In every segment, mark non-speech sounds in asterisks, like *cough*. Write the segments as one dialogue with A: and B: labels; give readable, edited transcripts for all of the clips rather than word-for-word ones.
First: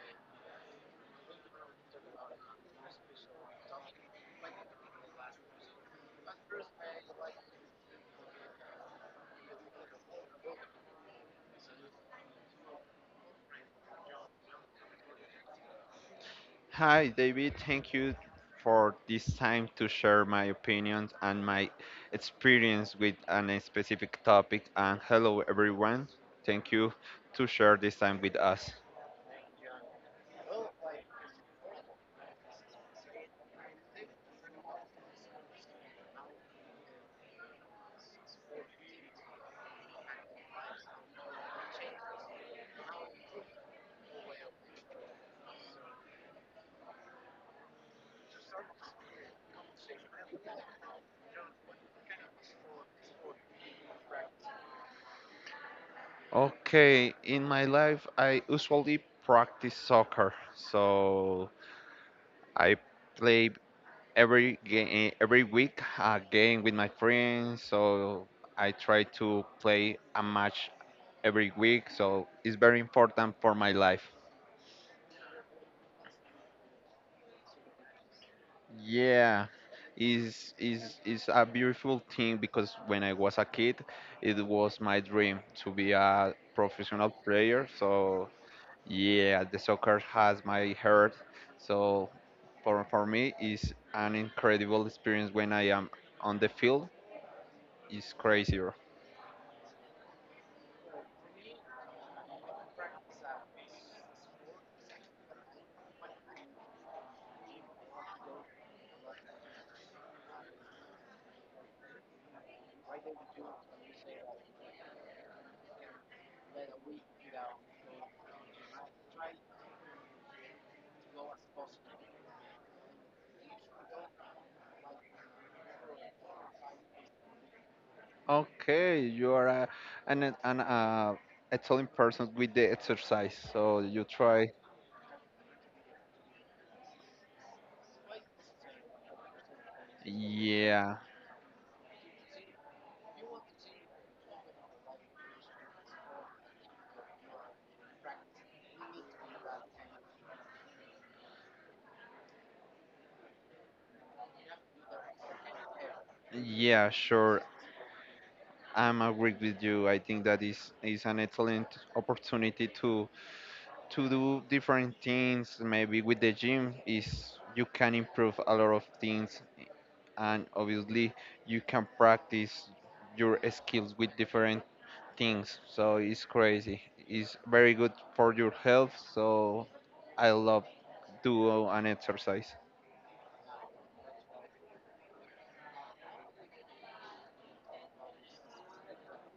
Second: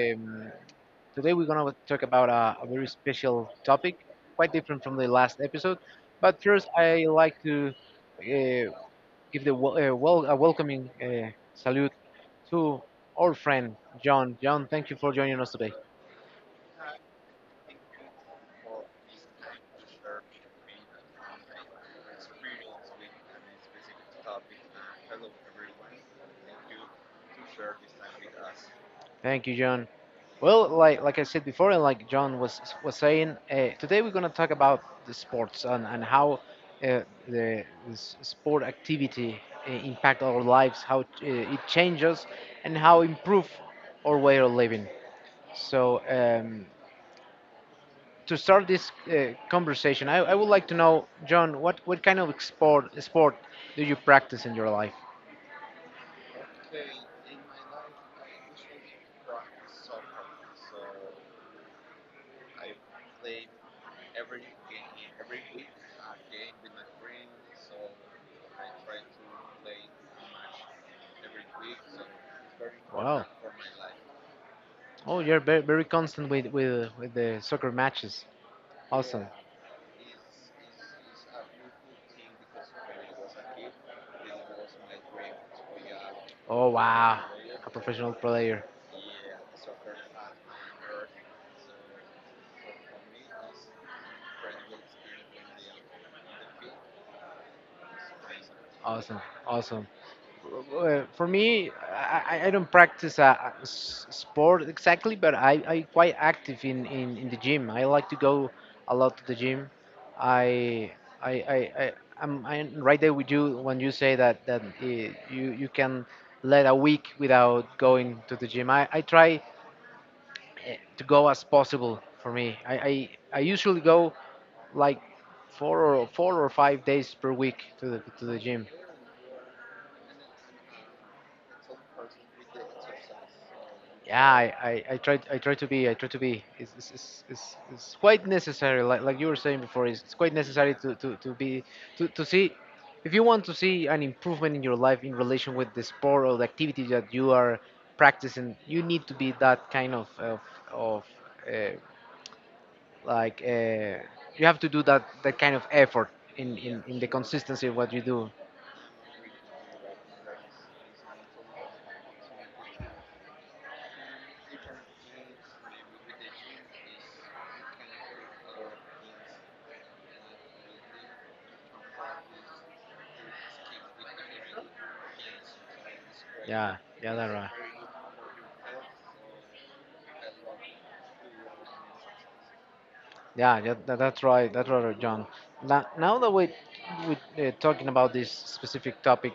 A: um, Today we're gonna talk about a very special topic, quite different from the last episode. But first, I like to uh, give the a welcoming salute to our friend John. John, thank you for joining us today.
B: Hi, David. Thank you for this time to share my opinions and my experience with an a specific topic. And hello, everyone. Thank you to share this time with us.
A: Thank you, John. Well, like I said before, and like John was saying, today we're gonna talk about the sports and how uh, the sport activity impact our lives, how it changes, and how improve our way of living. So to start this conversation, I would like to know, John, what kind of sport do you practice in your life?
B: Okay, in my life, I usually practice soccer. So I play every game, every week a game with my friends. So I try to play a match every week. So it's very important for my life.
A: Oh, you're very, very constant with the soccer matches. Yeah.
B: Yeah, is a beautiful thing because when I was a kid, it was my dream to be a
A: Oh
B: professional
A: wow,
B: player.
A: professional
B: So
A: player.
B: yeah, the soccer has my heart. So for me, is an incredible experience when I am on the field. It's crazier.
A: Awesome, awesome. For me, I don't practice a sport exactly, but I quite active in the gym. I like to go a lot to the gym. I I I, I I'm right there with you when you say that you you can let a week without going to the gym. I try to go as possible for me. I usually go like four or five days per week to the gym.
B: Okay, you are a, an excellent person with the exercise. So you
A: Yeah,
B: try.
A: I try to be it's quite necessary like you were saying before it's quite necessary
B: Yeah,
A: to be to see if you want to see an improvement in your life in relation with the sport or the activity that you are practicing. You need to be that kind of uh, like uh, you have to do that kind of effort
B: yeah,
A: in the
B: sure.
A: consistency of what you do.
B: I'm agree with you. I think that is an excellent opportunity to do different things. Maybe with the gym is you can improve a lot of things, and obviously you can practice your skills with different things. So it's
A: Yeah,
B: crazy.
A: yeah, that's
B: It's
A: right.
B: very good for your health. So I love do an exercise.
A: Yeah, yeah, that's right. That's right, John. Now, now that we talking about this specific topic,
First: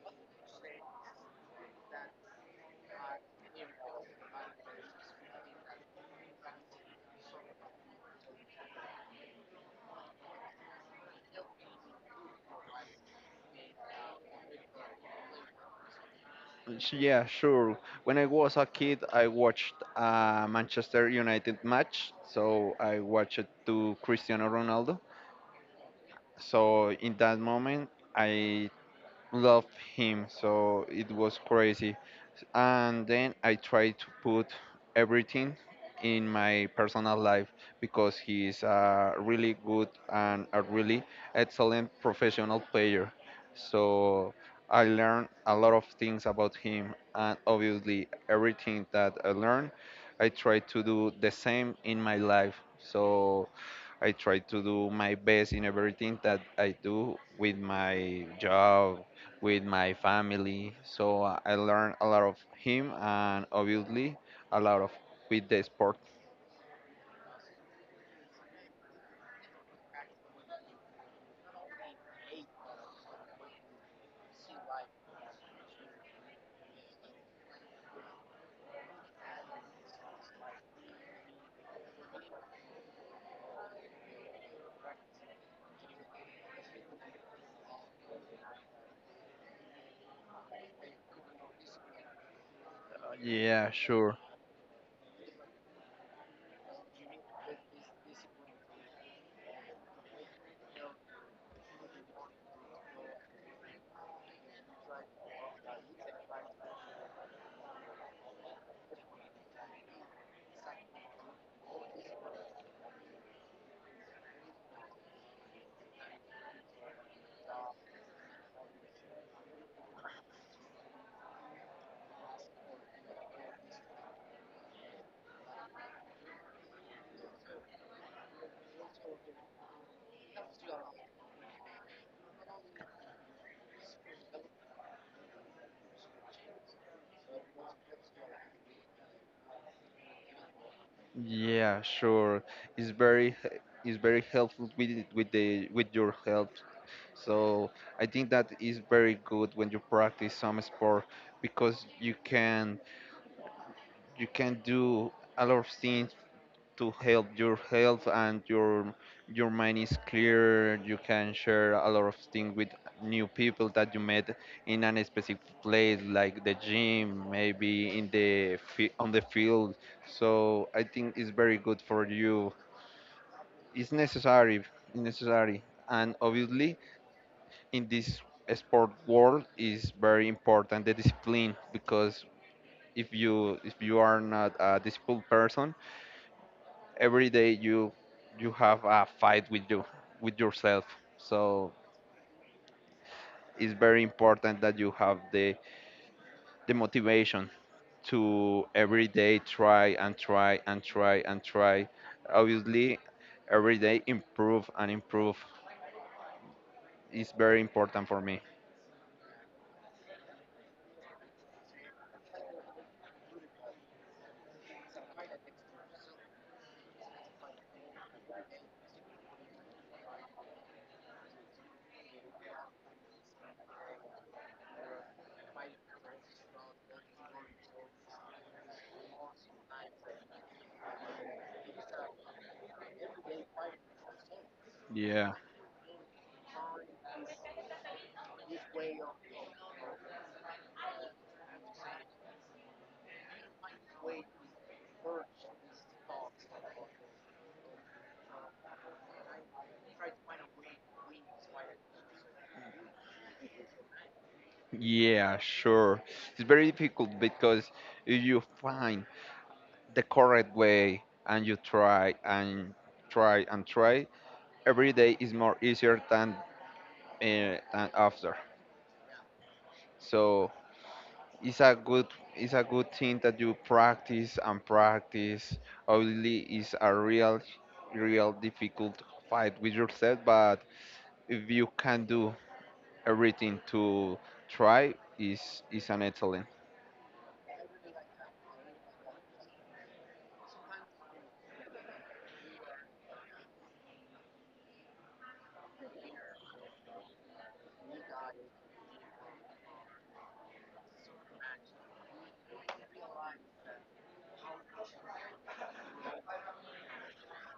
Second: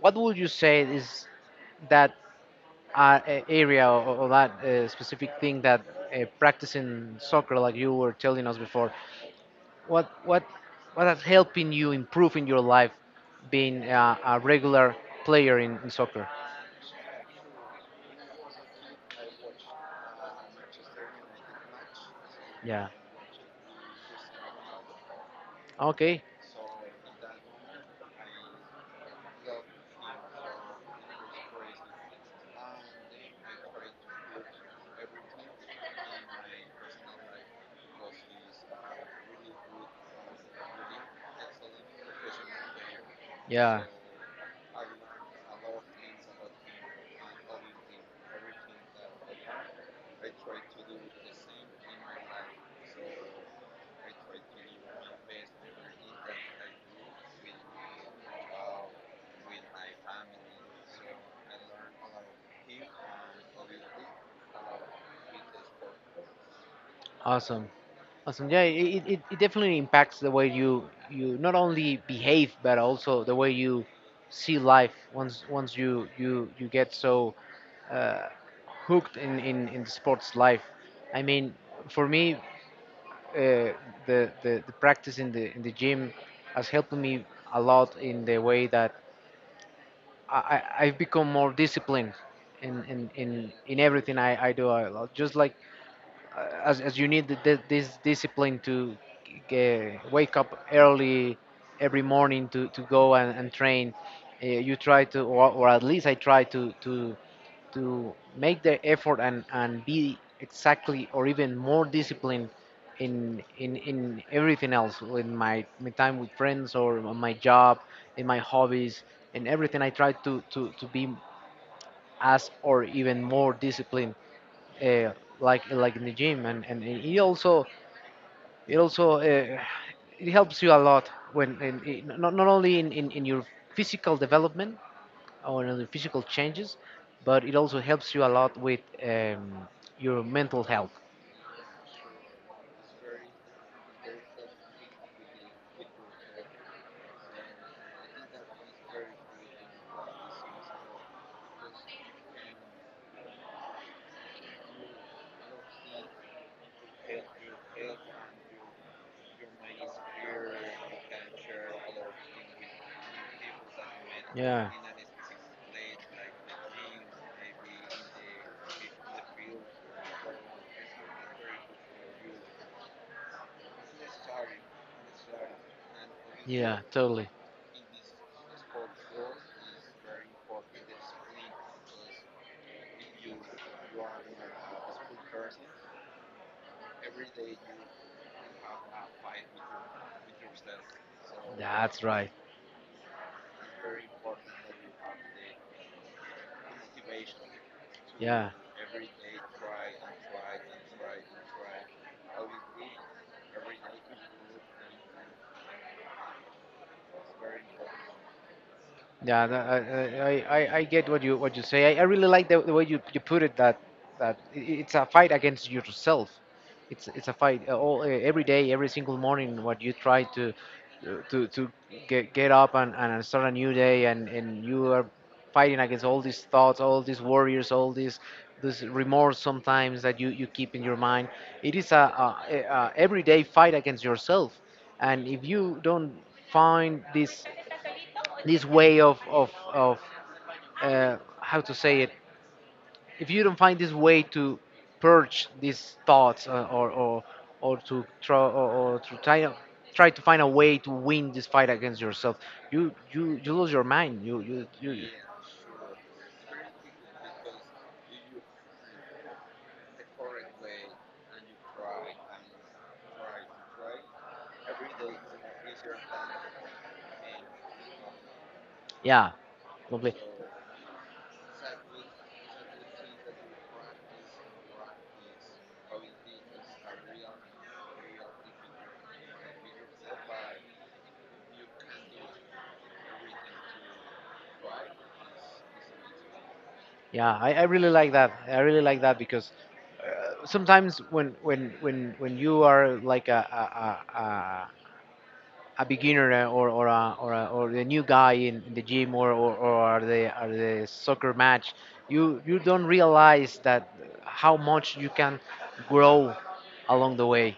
A: what would you say is that area, or that specific thing that practicing soccer, like you were telling us before, what what what has helping you improve in your life, being a regular player in soccer?
B: Yeah, sure. When I was a kid, I watched a Manchester United match, so
A: Yeah.
B: I watched it to Cristiano Ronaldo.
A: Okay.
B: So in that moment, I loved him. So it was crazy, and then I try to put everything in my personal life because he is a really good and a really excellent professional player.
A: Yeah.
B: So I learned a lot of things about him, and obviously everything that I learned, I try to do the same in my life. So I try to do my best in everything that I do with my job, with my family. So I learn a lot of him and obviously a lot of with the sport.
A: Awesome. Awesome. Yeah, it definitely impacts the way you you not only behave but also the way you see life once you get so uh, hooked in the sports life. I mean, for me, uh, the practice in the gym has helped me a lot in the way that I I've become more disciplined
B: Yeah,
A: in
B: sure.
A: everything I do. I, just like as you need this discipline to wake up early every morning to go and train. You try to, or at least I try to make the effort and be exactly or even more disciplined in everything else in my my time with friends or on my job, in my hobbies, in everything I try to be as or even more disciplined, uh, like in the gym. And it also it also uh, it helps you a lot when not, not only in your physical development or in the physical changes, but it also helps you a lot with your mental health.
B: Yeah, sure. It's very he- it's very helpful with the with your health. So I think that is very good when you practice some sport because you can do a lot of things to help your health and your mind is clear. You can share a lot of things with new people that you met in a specific place like the gym, maybe in the on the field. So I think it's very good for you. It's necessary, necessary and obviously
A: Totally. To
B: in this sport world is very important the discipline, because if you are not a disciplined person, every day you
A: have.
B: you have a fight with you, with yourself. So
A: Right. To.
B: it's very important that you have the motivation
A: Yeah.
B: to every day try and try and try and try. Obviously, every day improve and improve is very important for me.
A: Yeah, I get what you say. I really like the way you, you put it that it's a fight against yourself. It's a fight all every day, every single morning, what you try to uh, to to get up and start a new day, and you are fighting against all these thoughts, all these worries, all these this remorse sometimes that you keep in your mind. It is a everyday fight against yourself, and
B: Yeah,
A: if you don't find this way of how to say it if you don't find this way to purge these thoughts or to try try to find a way to win this fight against yourself. You lose your mind. You.
B: yeah, sure. It's very difficult because if you find the correct way and you try and try and try, every day is more easier than, and after.
A: Yeah. Lovely.
B: So it's a good, thing that you practice and practice. Obviously, it's a real difficult fight with yourself, but if you can do everything to try, is an excellent.
A: Yeah, I really like that because sometimes when you are like a beginner, or the new guy in the gym, or the soccer match, you don't realize that how much you can grow along the way,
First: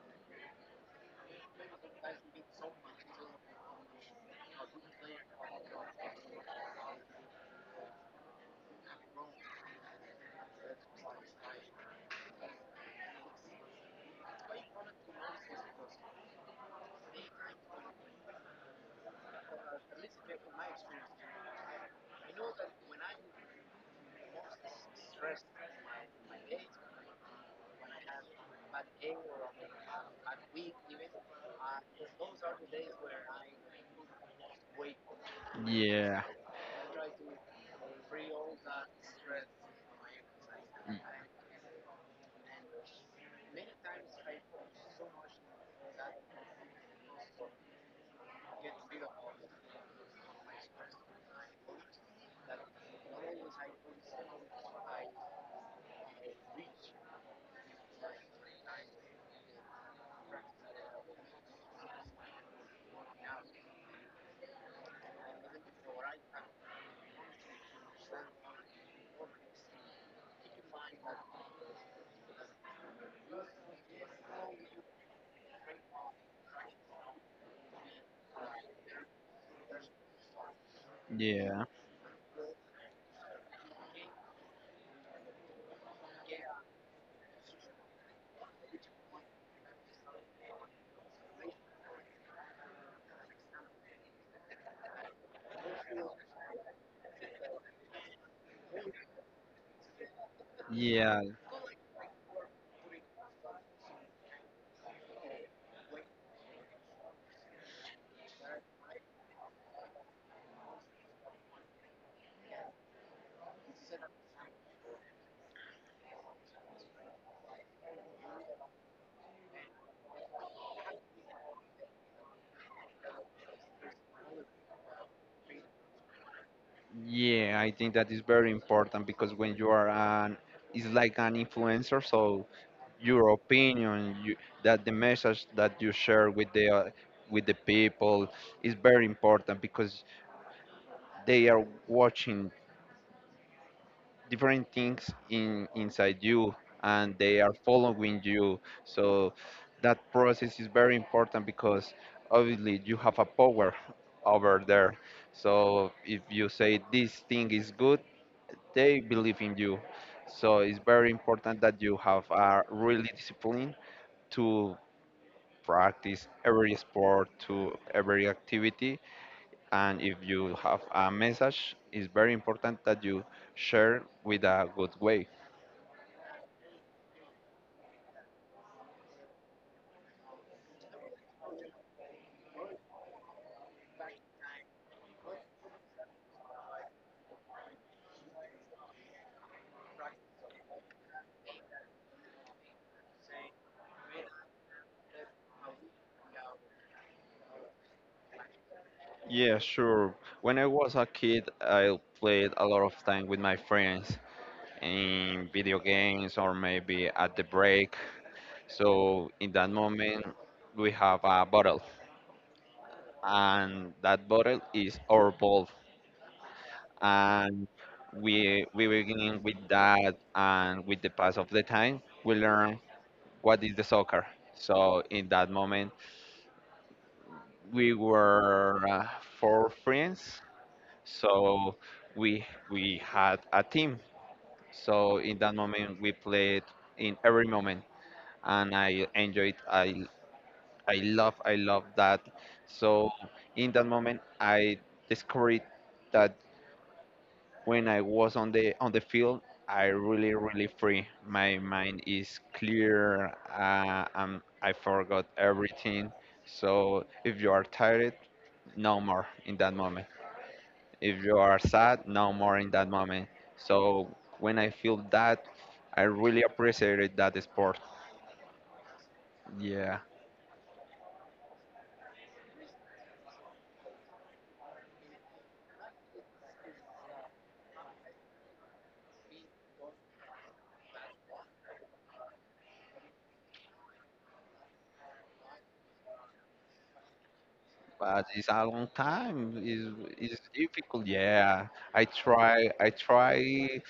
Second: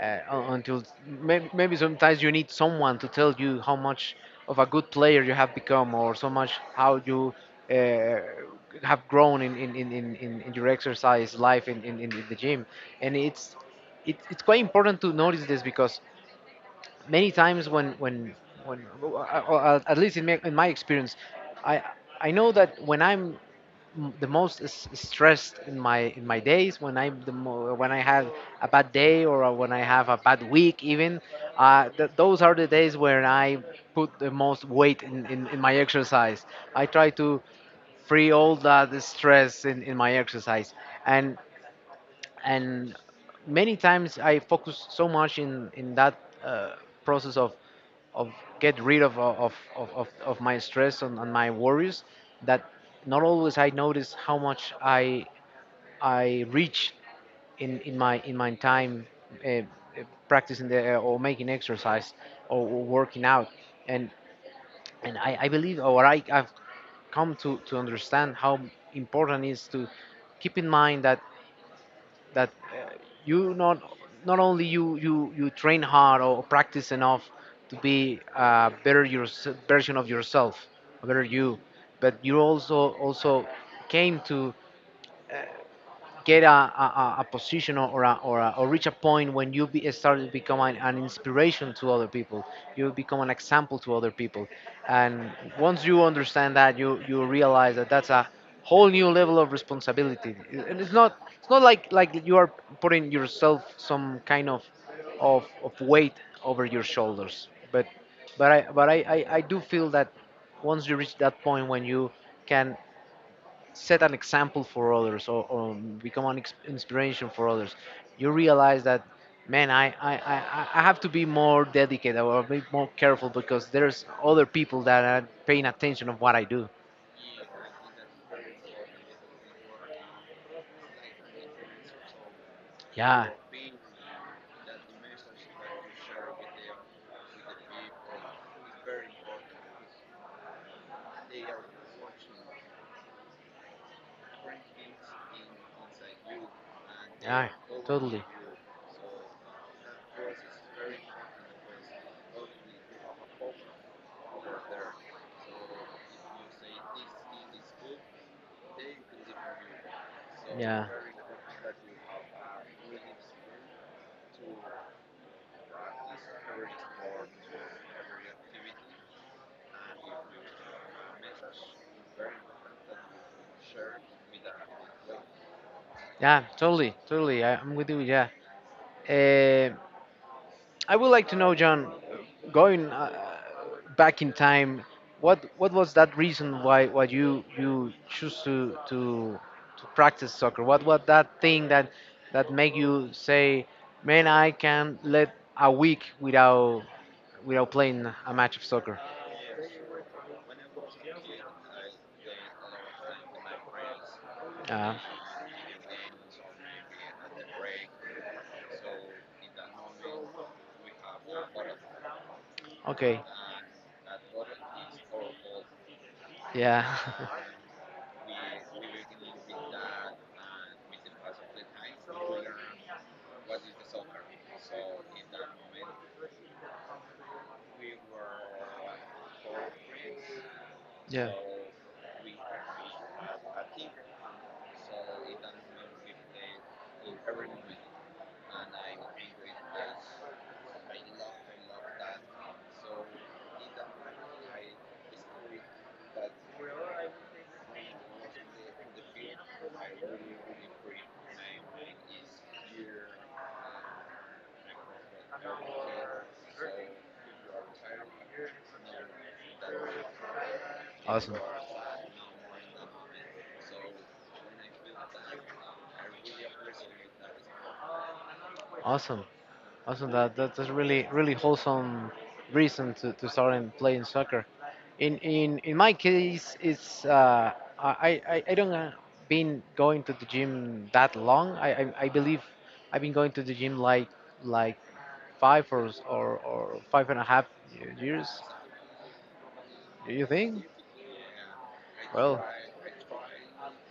A: until maybe, maybe sometimes you need someone to tell you how much of a good player you have become, or so much how you uh, have grown in your exercise life, in the gym. And it's quite important to notice this because many times or at least in in my experience, I I know that when I'm the most stressed in my days, when I'm the when I have a bad day or when I have a bad week even, those are the days where I put the most weight in my
B: Yeah.
A: exercise. I try to free all that stress in my exercise,
B: y-
A: and and many times I focus so much in that uh, process of get rid of my stress and my worries, that not always I notice how much I reach in my time uh, uh, practicing the, or making exercise, or working out. And I believe, or I, I've come to understand how important it is to keep in mind that that uh, you not not only you train hard or practice enough to be a better your version of yourself, a better you,
B: Yeah,
A: but you also also came to get a position, or, a, or, a, or reach a point when start to become an inspiration to other people. You become an example to other people. And once you understand that you realize that that's a whole new level of responsibility. And it's not
B: yeah,
A: like you are putting yourself some kind of weight over your shoulders, but I do feel that once you reach that point when you can set an example for others, or become an inspiration for others, you realize that, man, I have to be more dedicated or be more careful because there's other people that are paying attention of what I do.
B: yeah. I think that is very important because when you are an, it's like an influencer, so
A: Yeah.
B: your opinion you, that the message that you share with the people is very important because they are watching different things in inside you, and they
A: Yeah,
B: are following
A: totally.
B: you. So that process is very important because obviously you have a power over there. So if you say this thing is good, they believe in you. So it's
A: Yeah.
B: very important that you have a really discipline to practice every sport to every activity. And if you have a message, it's very important that you share with a good way.
A: Yeah, totally, totally. I, I'm with you. Yeah. Um, I would like to know, John, going back in time, what was that reason why you you choose to practice soccer? What that thing that that make you say, man, I can let a week without without playing a match of soccer?
B: Yeah, sure. When I was a kid, I played a lot of time with my friends
A: Uh,
B: in video games or maybe at the break. So in that moment, we have a bottle,
A: okay,
B: and that bottle is our ball.
A: yeah,
B: And we begin with that, and with the pass of the time we learn what is the soccer. So in that moment we were four friends.
A: *laughs* yeah,
B: So we had a team. So in that moment we played in every moment, and I enjoyed. I love, that. So in that moment I discovered that when I was on the field, I really really free. My mind is clear. I forgot everything. So if you are tired, no more in that moment. If
A: awesome,
B: you are sad, no more in that moment. So when I feel that, I really appreciated that sport.
A: awesome.
B: Yeah.
A: Awesome. That that's a really really wholesome reason to start in playing soccer. In in my case, it's I don't been going to the gym that long. I, I believe I've been going to the gym like like five or five and a half
B: But
A: years.
B: it's a long time.
A: Do you
B: It's
A: think?
B: difficult. Yeah. I
A: Well.
B: try. I try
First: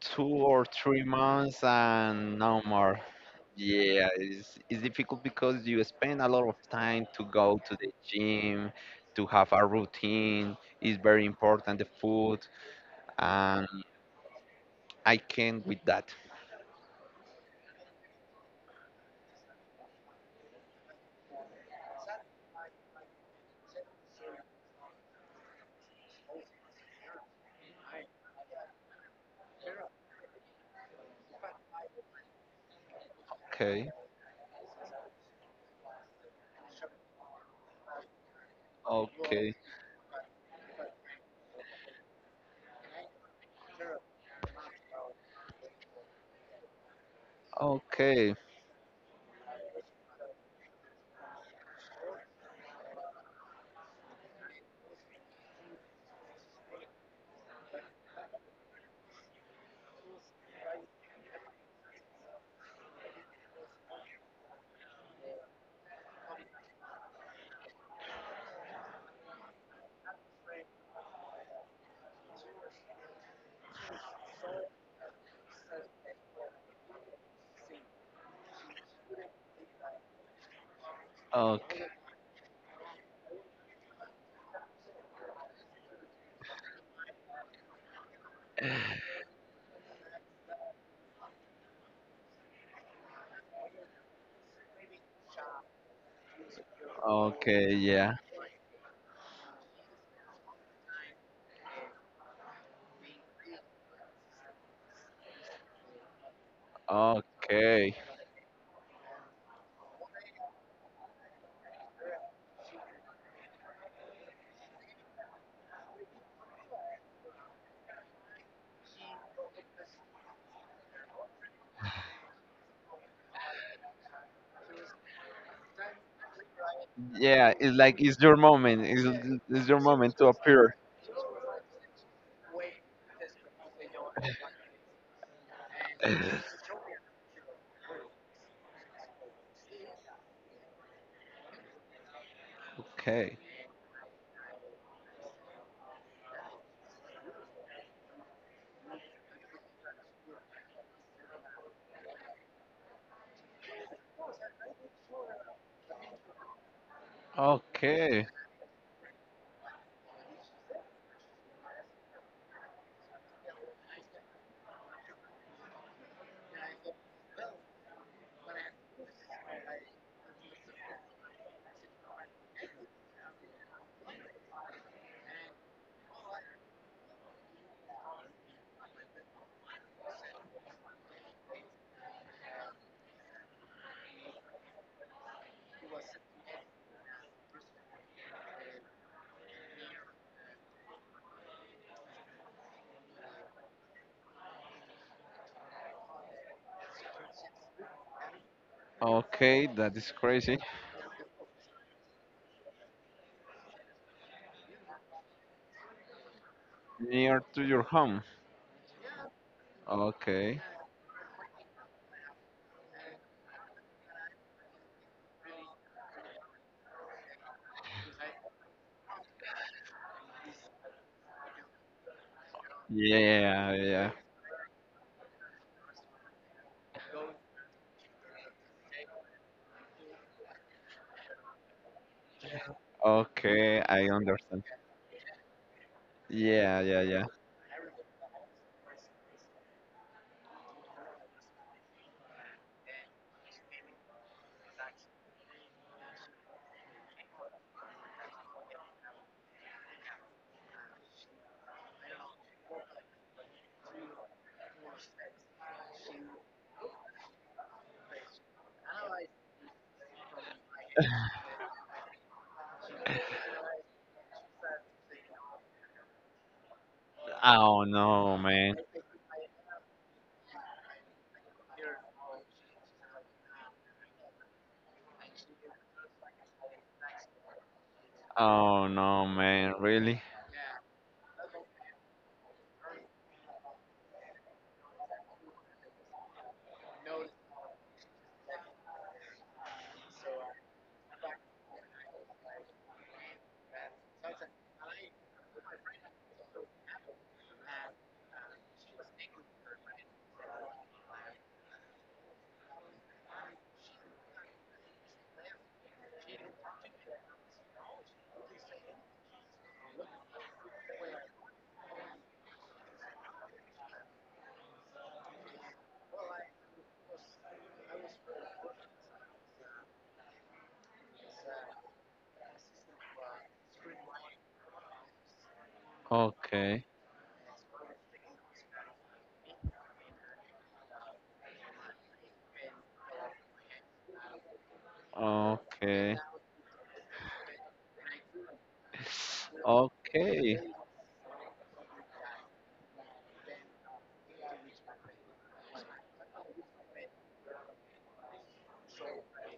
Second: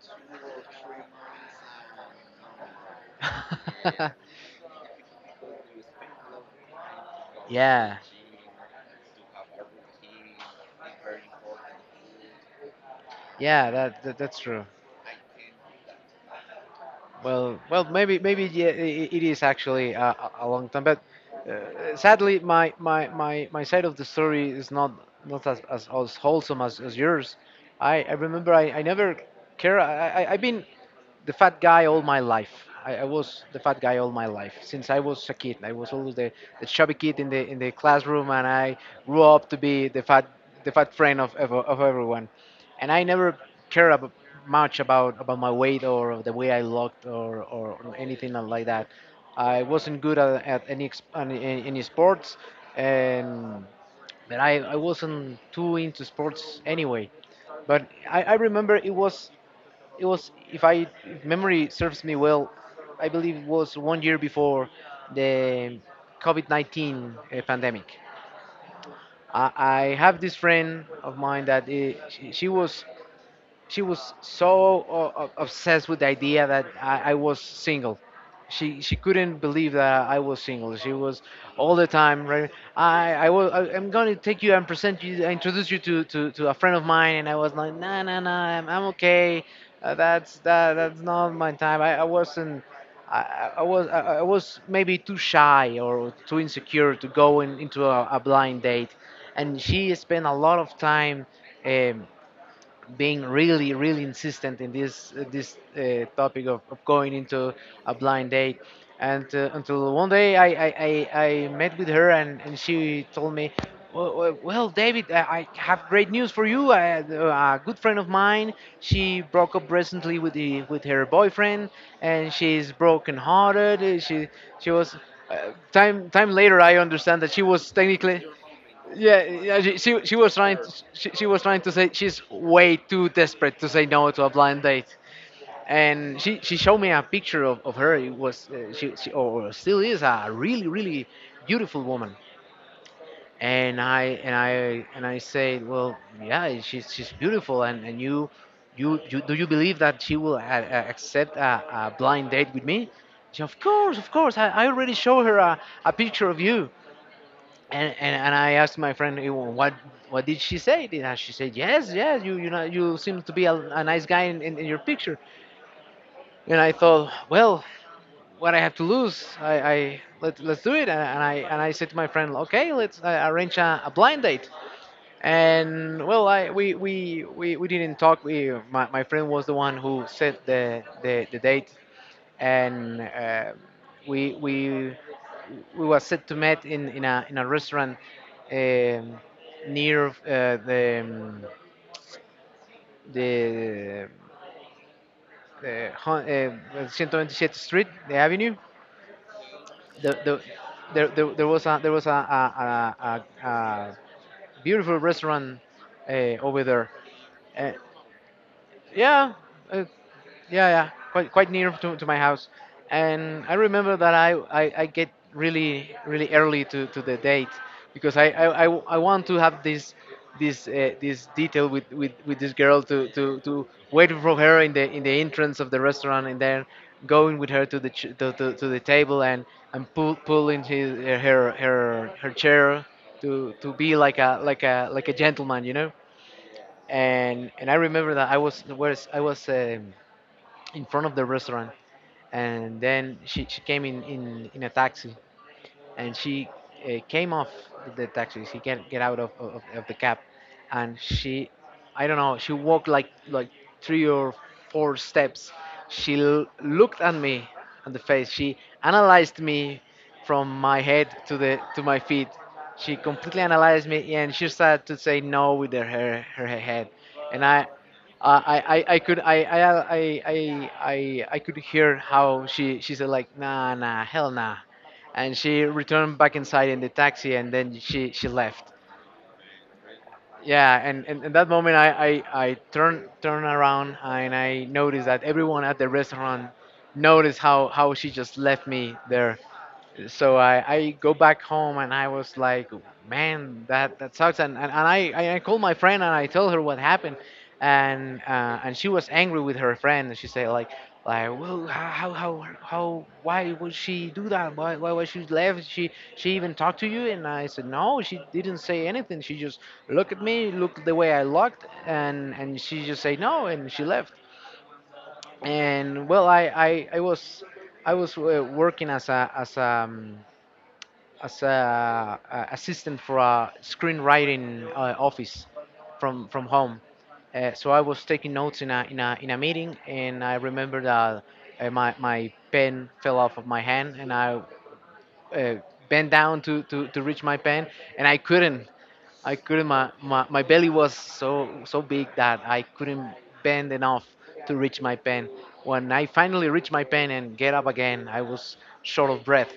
B: 2 or 3 months and no more. Yeah,
A: *laughs*
B: it's difficult because you spend a lot of time to go to the
A: Yeah.
B: gym, to have a routine. It's very important, the food, and
A: Yeah, that that's true.
B: I can with that.
A: Well, well, maybe, maybe yeah, it is actually a long time, but sadly, my side of the story is not not as, as wholesome as yours. I remember I never care. I've been the fat guy all my life. I was the fat
B: Okay,
A: guy all my life since I was a kid. I was always the chubby kid in the classroom, and I grew up
B: okay,
A: to be the fat friend of everyone, and I never care ab- much about my weight or the way I looked or anything
B: okay,
A: like that. I wasn't good at any, any sports, and but I wasn't too into sports anyway. But I remember it was if I if memory serves me well, I believe it was one year before the COVID 19 pandemic. I have this friend of mine that she was so obsessed with the idea that I was single. She couldn't believe that I was single. She was all
B: okay,
A: the time, right? I am going to take you and present you, introduce you to, to a friend of mine. And I was like, nah nah nah, I'm okay. That's not my time. I wasn't. I I was maybe too shy or too insecure to go
B: okay,
A: into
B: yeah,
A: a blind date, and she spent a lot of time. Um, being really really insistent in this this topic of going into a
B: okay.
A: blind date and until one day I met with her, and she told me, well, David, I have great news for you. A good friend of mine, she broke up recently with with her boyfriend, and she's broken hearted. She was Time time later, I understand that she
B: Yeah,
A: was
B: it's like it's
A: technically,
B: your moment.
A: yeah,
B: It's your
A: she
B: moment
A: she
B: to
A: was trying to,
B: appear.
A: she was trying to say, she's way too desperate to say no to a blind date. And she
B: *laughs*
A: showed me a picture of her. It was she or still is a really really beautiful woman.
B: Okay,
A: And I say, well, yeah, she's beautiful, and you do you believe that she will accept a blind date with me? She, of course, of course. I already showed her a picture of you. And,
B: okay,
A: and I asked my friend, what did she say?" And she said, yes, yes, you know, you seem to be a nice guy in your picture. And I thought, well, what I have to lose? I let let's do it. And I said to my friend, okay, let's arrange a blind date. And well, I we didn't talk. My friend was the one who set the date. And we we we were set to meet in a restaurant, um, near the 127th Street, the avenue.
B: okay, that is
A: The, the,
B: crazy.
A: there was a there was a beautiful restaurant uh, over there.
B: Near to
A: Uh,
B: your home.
A: yeah, uh,
B: Okay.
A: yeah, yeah, quite quite near to my house. And I remember that I get really really early to the date, because I want to have this this detail with this girl, to, to
B: Yeah,
A: wait
B: yeah.
A: for her in the entrance of the restaurant, and then going with her to to the table and pulling his, her her her chair, to
B: Okay,
A: be
B: I
A: like a
B: understand.
A: like a like a gentleman, you know.
B: Yeah, yeah, yeah.
A: And I remember that I was. In front of the restaurant. And then she came in a taxi, and she came off the taxi. She can't get out of the cab. And she, I don't know, she walked like three or four steps. She looked at me on the face. She analyzed me from my head to the to my feet. She completely analyzed me, and she started to say no with her head. And I.
B: Oh no,
A: Uh, I,
B: man.
A: I, I could I, I, I could hear how she said like, nah nah hell nah. And she returned back inside in the taxi, and then she left.
B: Oh no, man. Really?
A: Yeah. And and in that moment, I turn around and I noticed that everyone at the restaurant noticed how she just left me there. So I go back home and I was like, man, that, that sucks. I called my friend and I told her what happened. And she was angry with her friend, and she said like, well, how, why would she do that? Why was she left? She even talked to you? And I said, no, she didn't say anything. She just looked at me, looked the way I looked. And she just said no. And she left. And well, I was working as a assistant for a screenwriting office from home.
B: Okay.
A: So I was taking notes in a meeting. And I remember that my pen fell off of my hand, and I uh, bent
B: Okay.
A: down to, to reach my pen, and I couldn't. I couldn't. My
B: Okay.
A: belly was so so big that I couldn't bend enough to reach my pen. When I finally reached my pen and get up again, I was short of breath.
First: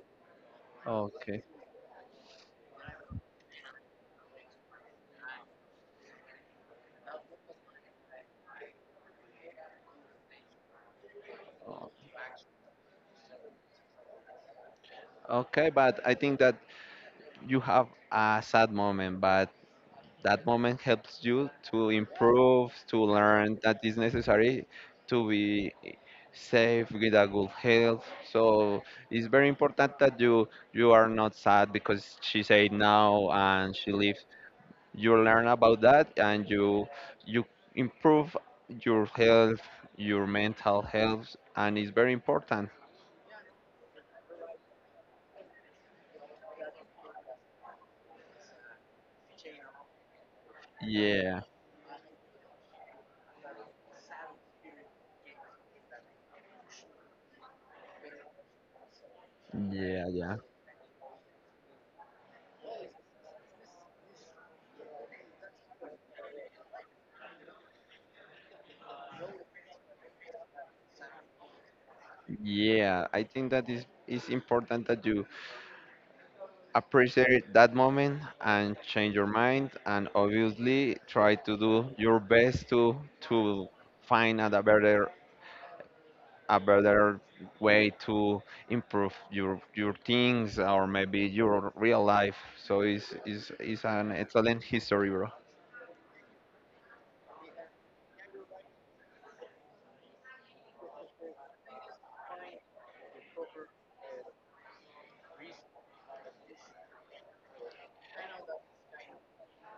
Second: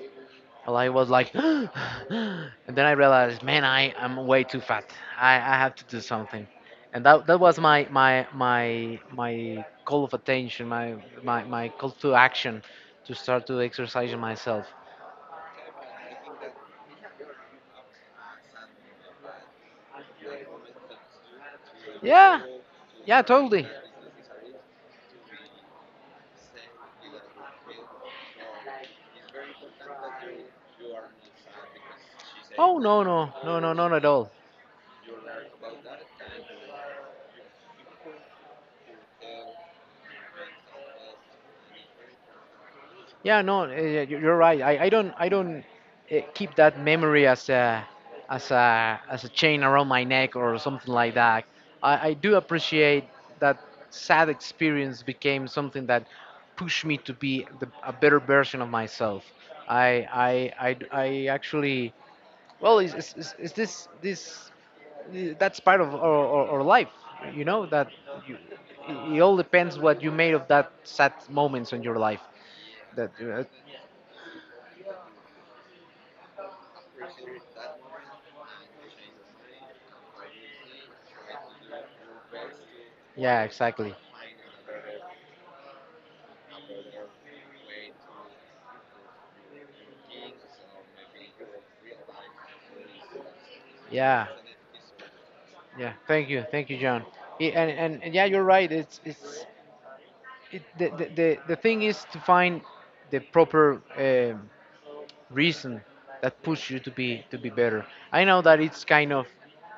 A: Well, I was like, *gasps*
B: Okay.
A: and then I realized, man, I am way too fat. I have to do something. And that was my my call of attention, my my call to action, to start to exercise myself.
B: Okay, but I think that you have a sad moment, but that moment helps you to
A: Yeah,
B: improve, to
A: yeah,
B: learn
A: totally.
B: that is necessary to be safe with a good health. So it's very important that you are not sad because she said
A: Oh no no
B: no
A: no no,
B: and she
A: not at
B: leaves.
A: all.
B: You learn about that, and you you improve your health, your mental health, and it's very important.
A: Yeah, no, yeah, you- you're right. I don't keep that memory as a as a chain around my neck or something like
B: Yeah,
A: that. I do appreciate that sad experience became something that pushed me to be the, a better version of myself.
B: yeah,
A: I I
B: yeah.
A: I actually, well is this this that's part of our life. You know that you, it all depends what you made of that sad moments in your life
B: Yeah,
A: that
B: I think that is important that you appreciate that moment and change your mind, and obviously try to do your best
A: yeah,
B: to
A: exactly.
B: find a better, a better way to improve your things, or maybe your real life. So it's an
A: Yeah.
B: excellent history, bro.
A: Yeah, thank you, John. Yeah, and yeah, you're right. It's it, the thing is to find the proper reason that push you to be better. I know that it's kind of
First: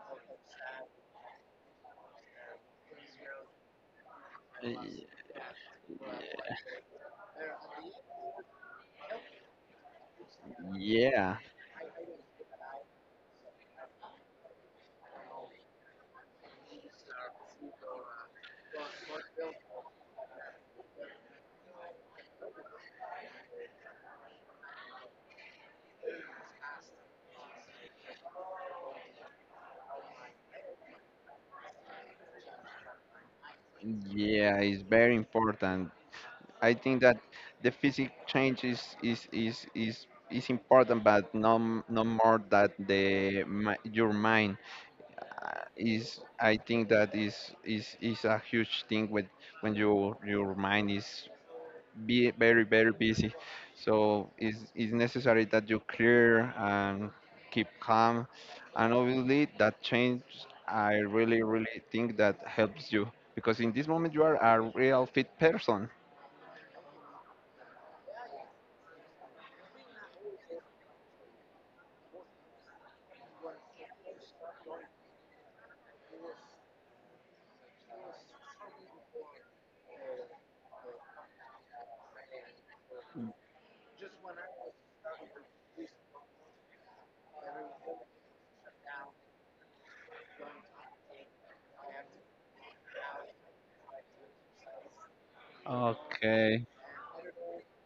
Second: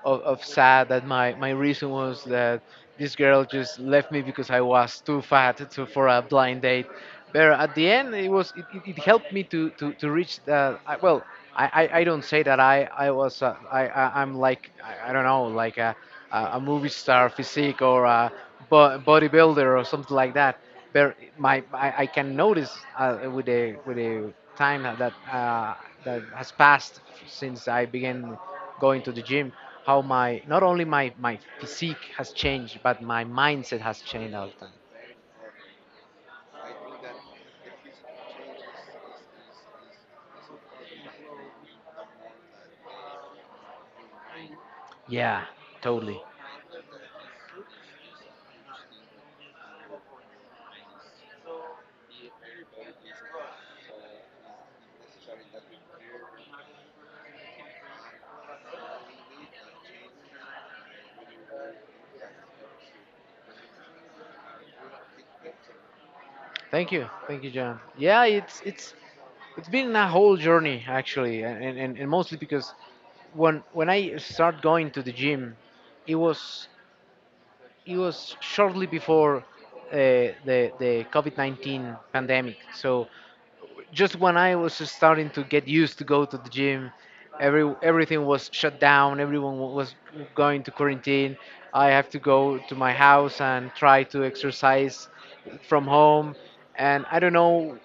A: of sad that my reason was that this girl just left me because I was
B: Y-
A: too fat for a blind date. But at the end, it was it helped me to reach that. I, well,
B: yeah
A: I don't say that I was I'm like, I don't know, like a movie star physique or a bodybuilder or something like that. But my, I can notice with the time that that has passed since I began going to the gym, how my, not only my physique has changed, but my mindset has changed all the
B: yeah,
A: time.
B: it's very important. I think that the physical change is important, but no more that your mind
A: Yeah,
B: is.
A: totally.
B: I think that is a huge thing when your mind is be very very busy. So it's necessary that you clear and keep calm, and obviously that change, I really really think that helps you because in this moment you are a real fit person.
A: Thank you, John. Yeah, it's been a whole journey actually. And and mostly because when I started going to the gym, it was, it was shortly before the COVID 19 pandemic. So just when I was starting to get used to go to the gym, everything was shut down. Everyone was going to quarantine. I have to go to my house and try to exercise from home.
B: Okay.
A: And I don't know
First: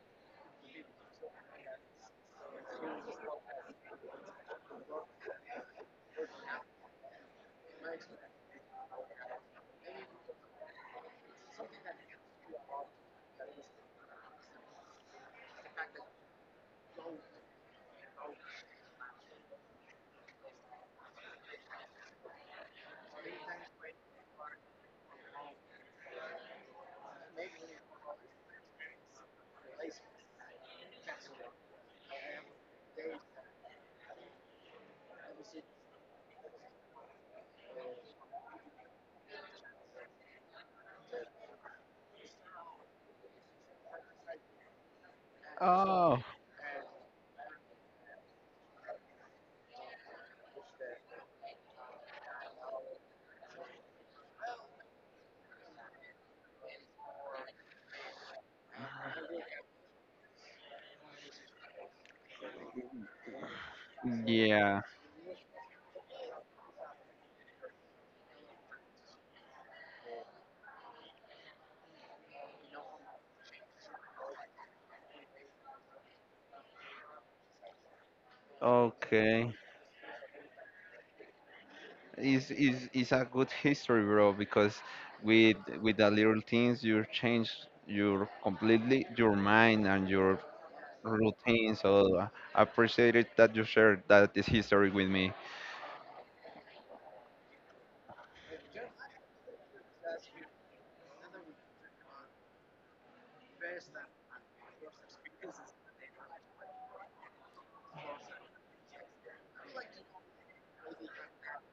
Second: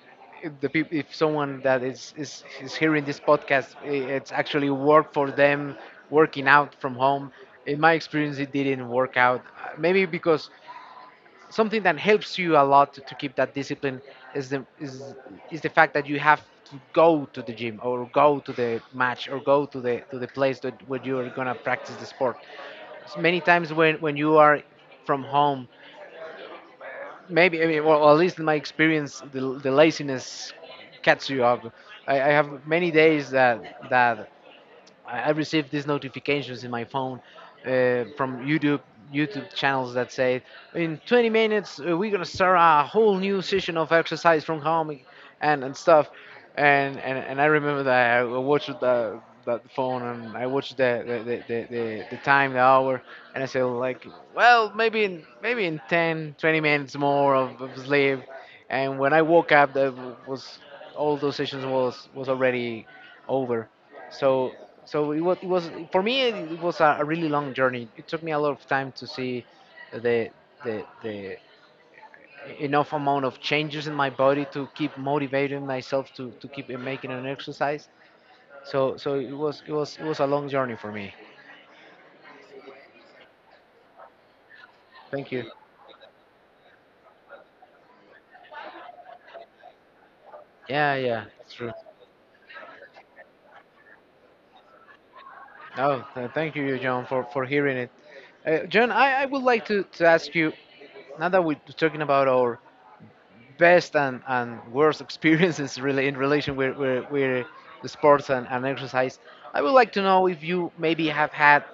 A: if if someone that is hearing this podcast, it's actually work for them working out from home. In my experience, it didn't work out. Maybe because something that helps you a lot to keep that discipline is the is is the fact that you have to go to the gym or go to the match or go to the place that where you are gonna practice the sport. Many times when you are from home, maybe, I mean, well, at least in my experience, the laziness catch you up. I have many days that that I received these notifications in my phone from YouTube channels that say, in 20 minutes we're gonna start a whole new session of exercise from home and stuff.
B: Oh,
A: And I remember that I watched the that phone and I watched the time, the hour. And I said like, well, maybe in, maybe in 10 20 minutes more of sleep. And when I woke up, that was, all those sessions was already over. So
B: yeah.
A: so it was for me, it was a really long journey. It took me a lot of time to see the the enough amount of changes in my body to keep motivating myself to keep making an exercise. So
B: Okay.
A: it was a long journey for me.
B: Is a good *laughs* history, bro. Because
A: Thank you.
B: with the little things, you change your completely your mind and your
A: Yeah, yeah, that's true.
B: routine. So I appreciate it that you shared that this history with me.
A: Oh, thank you, John, for hearing it. John, I would like to ask you now that we're talking about our best and worst *laughs* experiences really in relation with the sports and exercise. I would like to know if you maybe have had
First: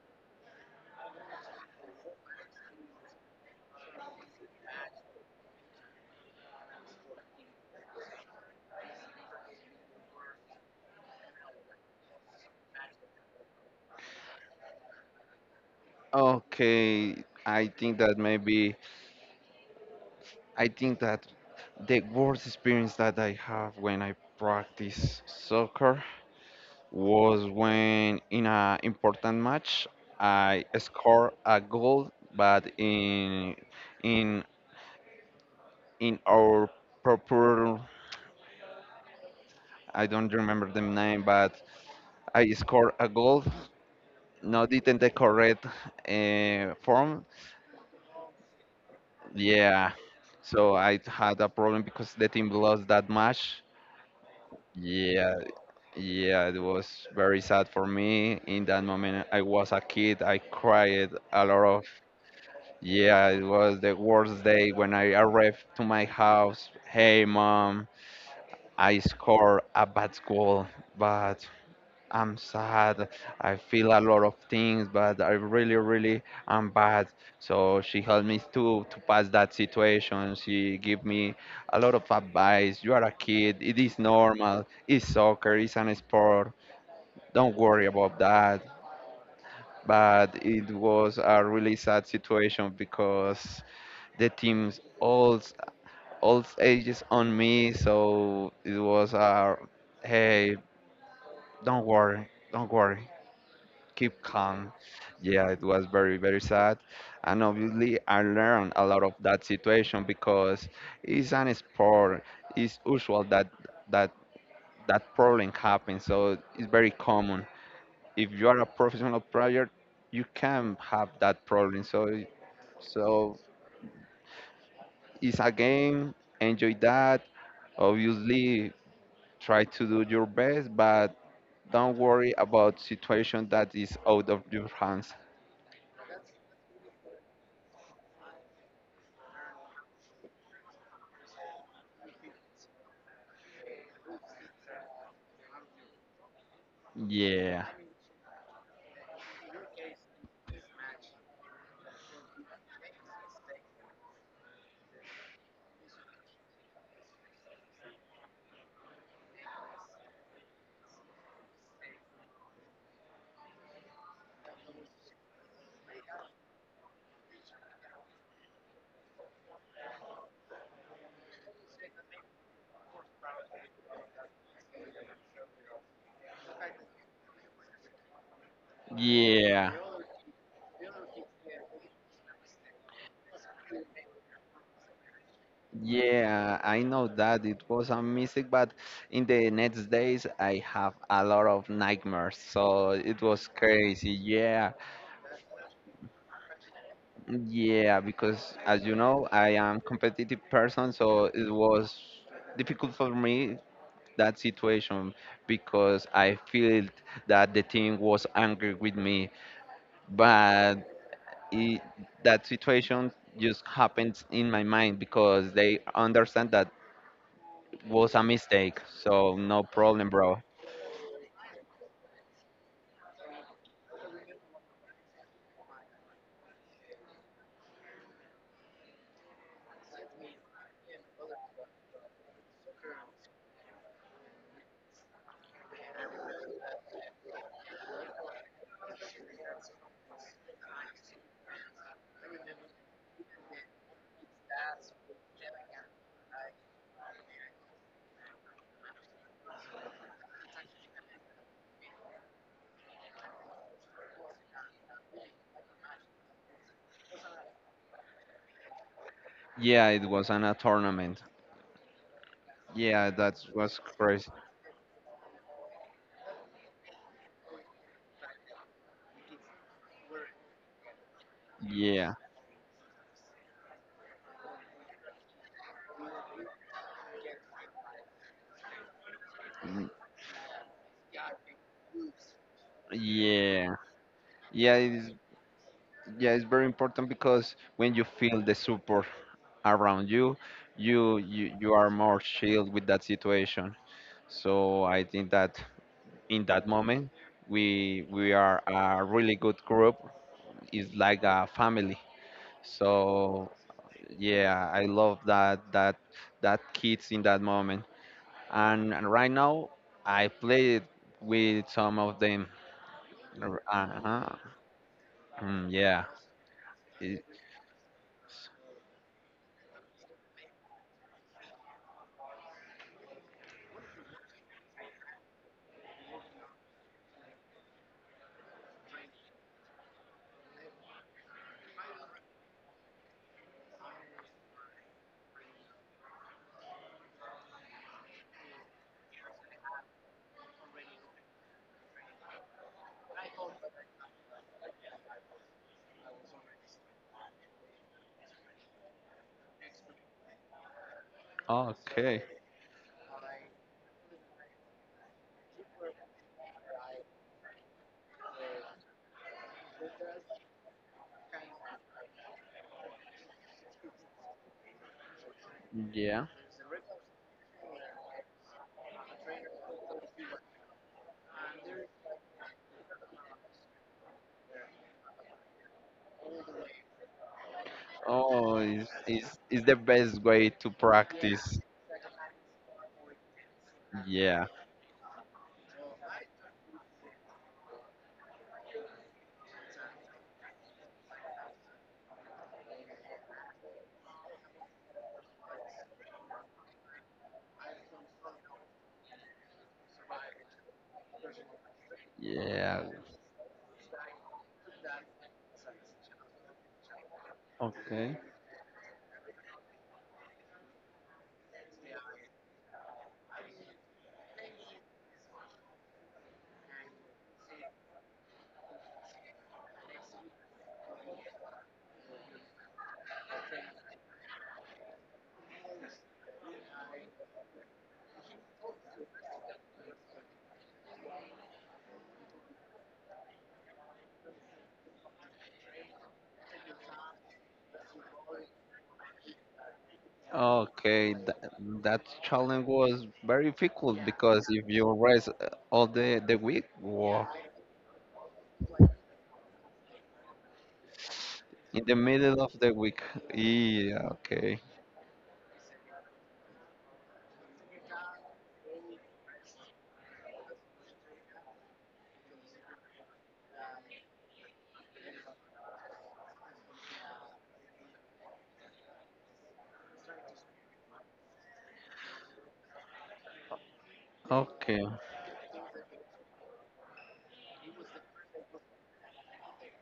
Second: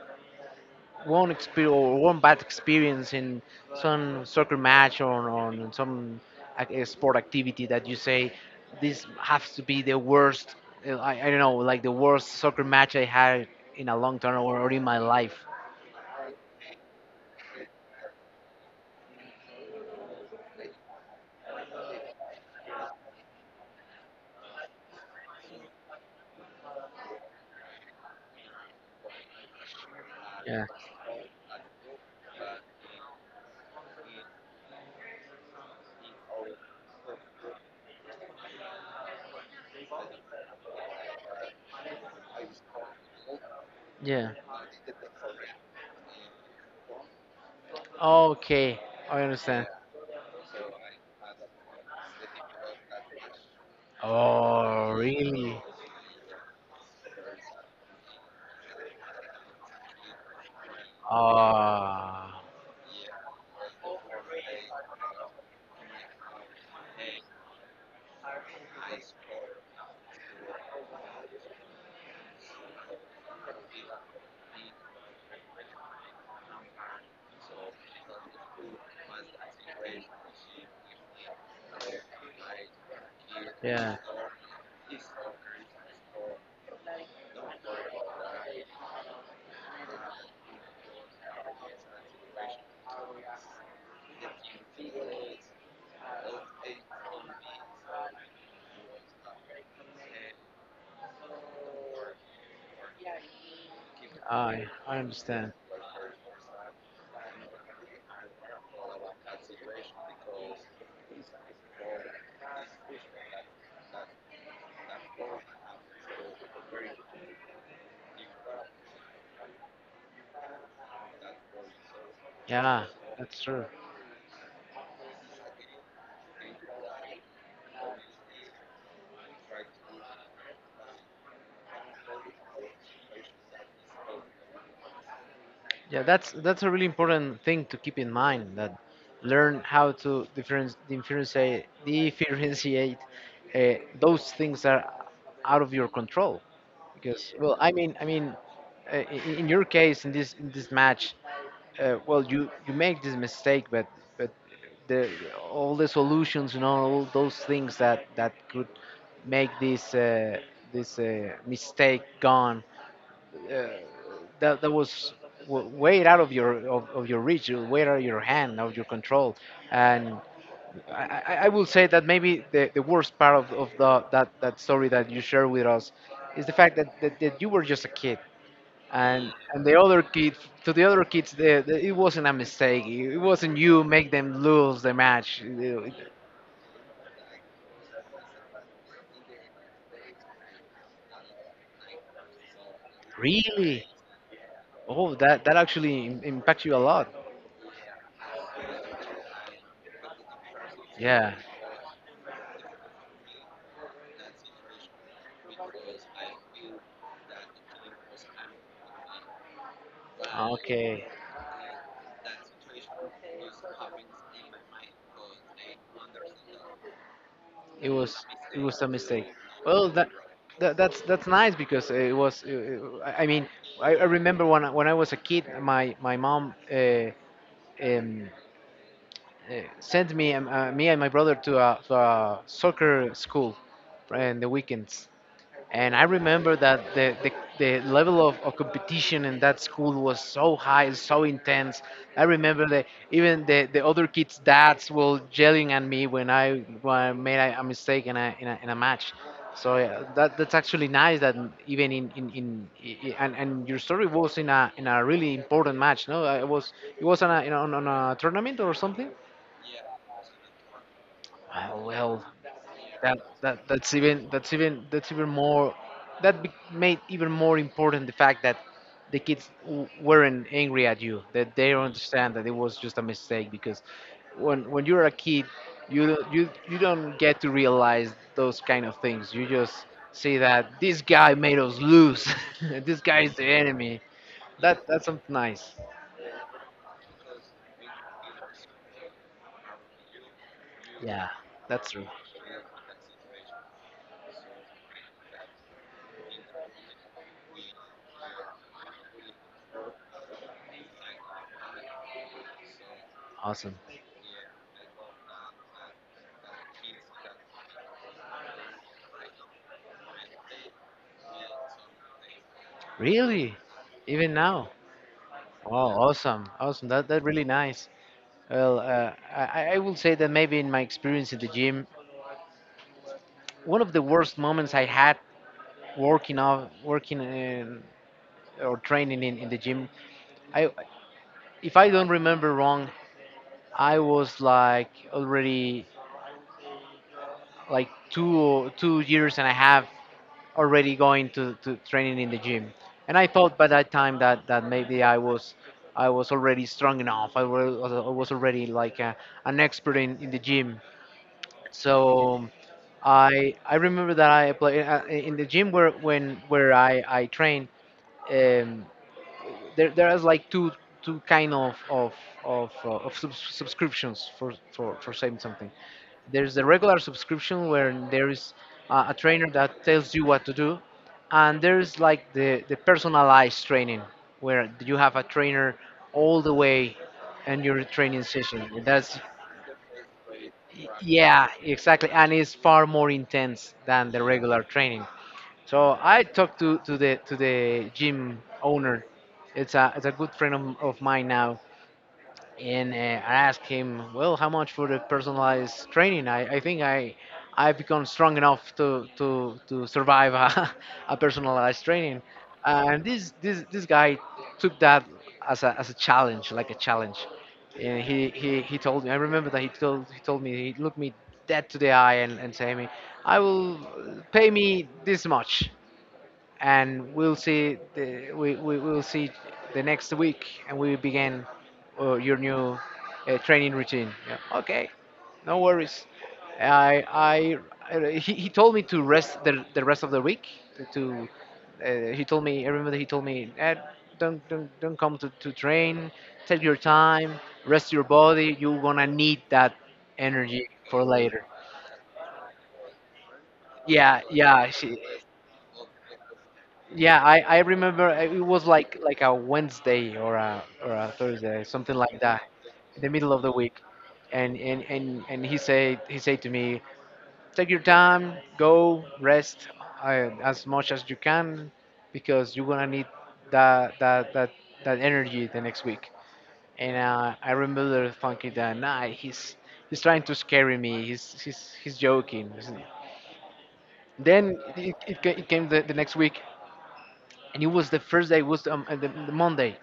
A: one experience or one bad experience in some soccer match or on some sport activity that you say this has to be the worst. I don't know, like the worst soccer match I had in a long time or in my life.
B: Okay, I think that maybe, I think that the worst experience that I have when I practice soccer was when in an important match I
A: Yeah.
B: scored a goal, but in in in our purple. I don't remember the name, but I scored a goal.
A: Yeah.
B: Not it in the correct form.
A: Okay. I understand.
B: Yeah, so I had a problem because the team lost that match.
A: Oh,
B: Yeah,
A: really?
B: yeah, it was very sad for me. In that moment, I was a kid. I cried a lot of.
A: Ah.
B: Yeah, it was the worst day when I arrived to my house. Hey, mom, I scored a bad goal, but I'm sad. I feel a lot of things, but I really, really am bad. So she helped me to pass that situation. She gave me a lot of advice. You are a kid. It
A: Yeah,
B: is normal. It's soccer. It's an sport. Don't worry about that. But it was a really sad situation because the team's all ages on me. So it was a, hey, don't worry, keep calm.
A: I
B: Yeah,
A: understand.
B: it was very, very sad. And obviously, I learned a lot of that situation because it's an sport. It's usual that that problem happens, so it's very common. If you are a professional player, you can have that problem. So,
A: Yeah,
B: so
A: that's true.
B: it's a game. Enjoy that. Obviously, try to do your best, but don't worry about situation that is out of your hands.
A: Yeah, that's a really important thing to keep in mind that learn how to difference differentiate differentiate uh, those things that are out of your control. Because well,
B: Yeah.
A: I mean, in your case, in this match, well, you make this mistake, but the all the solutions, you know, all those things that that could make this this mistake gone. Uh, that was way out of your of your reach, way out of your hand, out of your control, and I, I will say that maybe the worst part of the that story that you share with us is the fact that you were just a kid, and
B: Yeah.
A: the other kids, the, it wasn't a mistake, it wasn't you make them lose the match.
B: Yeah, I know that it was a mistake, but in the next days I have a lot of nightmares, so it was
A: Really?
B: crazy. Yeah,
A: Oh, that that actually impacts you a lot.
B: yeah, because as you know, I am competitive person, so
A: Yeah.
B: it was difficult for me that situation because I felt that the team was angry with me, but
A: Okay.
B: it, that situation just happens in my mind because they understand that
A: It
B: was a
A: was it
B: mistake,
A: was a mistake.
B: so no
A: Well,
B: problem, bro.
A: that's nice because it was I mean, I remember when when I was a kid, my mom um, uh, sent me and me and my brother to a soccer school in the weekends. And I remember that the level of competition in that school was so high, so intense. I remember that even the other kids' dads were yelling at me when when I made a mistake in a, in a, in a match. So yeah, that's actually nice that even in I- and your story was in a really important match, no? It was on a, you know, on a tournament or something?
B: Yeah, it was on a tournament.
A: Well,
B: Yeah, that was crazy.
A: that's even more, that made even more important the fact that the kids weren't angry at you, that they
B: Yeah,
A: understand that it was just a mistake. Because when you're a kid, you you don't get to realize those kind of things, you just see that this guy made us lose *laughs* this guy is the
B: yeah,
A: enemy.
B: yeah.
A: That's
B: It's,
A: something nice.
B: yeah, it's very important because when you feel the support around you,
A: Yeah,
B: you
A: that's
B: are
A: true.
B: more chilled with that situation. So I think that in that moment, we are a really good group. It's like a family. So
A: Awesome.
B: yeah, I love that that kids in that moment. And Right now I played with some of them.
A: Really? Even
B: Uh-huh.
A: now?
B: Mm,
A: Oh,
B: yeah.
A: awesome, awesome, that
B: It's,
A: that's really nice. Well, I will say that maybe in my experience in the gym, one of the worst moments I had working off, working in, or training in the gym, I, if I don't remember wrong, I was like already like 2 years and a half already going to training in the gym, and I thought by that time that maybe I was already strong enough. I was already like a, an expert in the gym.
B: okay.
A: So I remember that I play in the gym where when where I train. Um, there there is like two two kind of subscriptions for saying something.
B: Yeah.
A: There's the regular subscription where there is a trainer that tells you what to do, and there's like the personalized training where you have a trainer all the way in your training
B: Oh,
A: session.
B: it's,
A: That's—
B: it's the best way to
A: Y- Yeah,
B: practice.
A: exactly, and it's far more intense than the
B: Yeah.
A: regular training. So I talked to the gym owner. It's a, it's a good friend of mine now, and I asked him, "Well, how much for the personalized training? I think I— I've become strong enough to survive a *laughs* a personalized training,"
B: Yeah.
A: and this guy took that as a, as a challenge, like a challenge, and
B: Okay.
A: he told me. I remember that he told me, he looked me dead to the eye, and said to me, "I will pay me this much, and we'll see we will see the next week, and we begin your new training routine. Yeah. Okay, no worries." He told me to rest the rest of the week, to he told me, I remember he told me, "Ed, don't come to train, take your time, rest your body. You're gonna need that energy for
B: Okay.
A: later."
B: That, that challenge was very difficult
A: yeah
B: because if
A: yeah
B: you
A: she,
B: rest all the week,
A: Yeah,
B: wow,
A: I remember it was like a Wednesday or a Thursday,
B: in the
A: something like
B: middle
A: that,
B: of the week.
A: in the middle of the week,
B: Yeah.
A: and
B: Okay.
A: he said to me, "Take your time, go rest as much as you can, because you're gonna need that that that that energy the next week." And I remember thinking that nah, he's trying to scare me, he's joking. Then
B: Okay.
A: it came the next week, and it was the first day, was the Monday,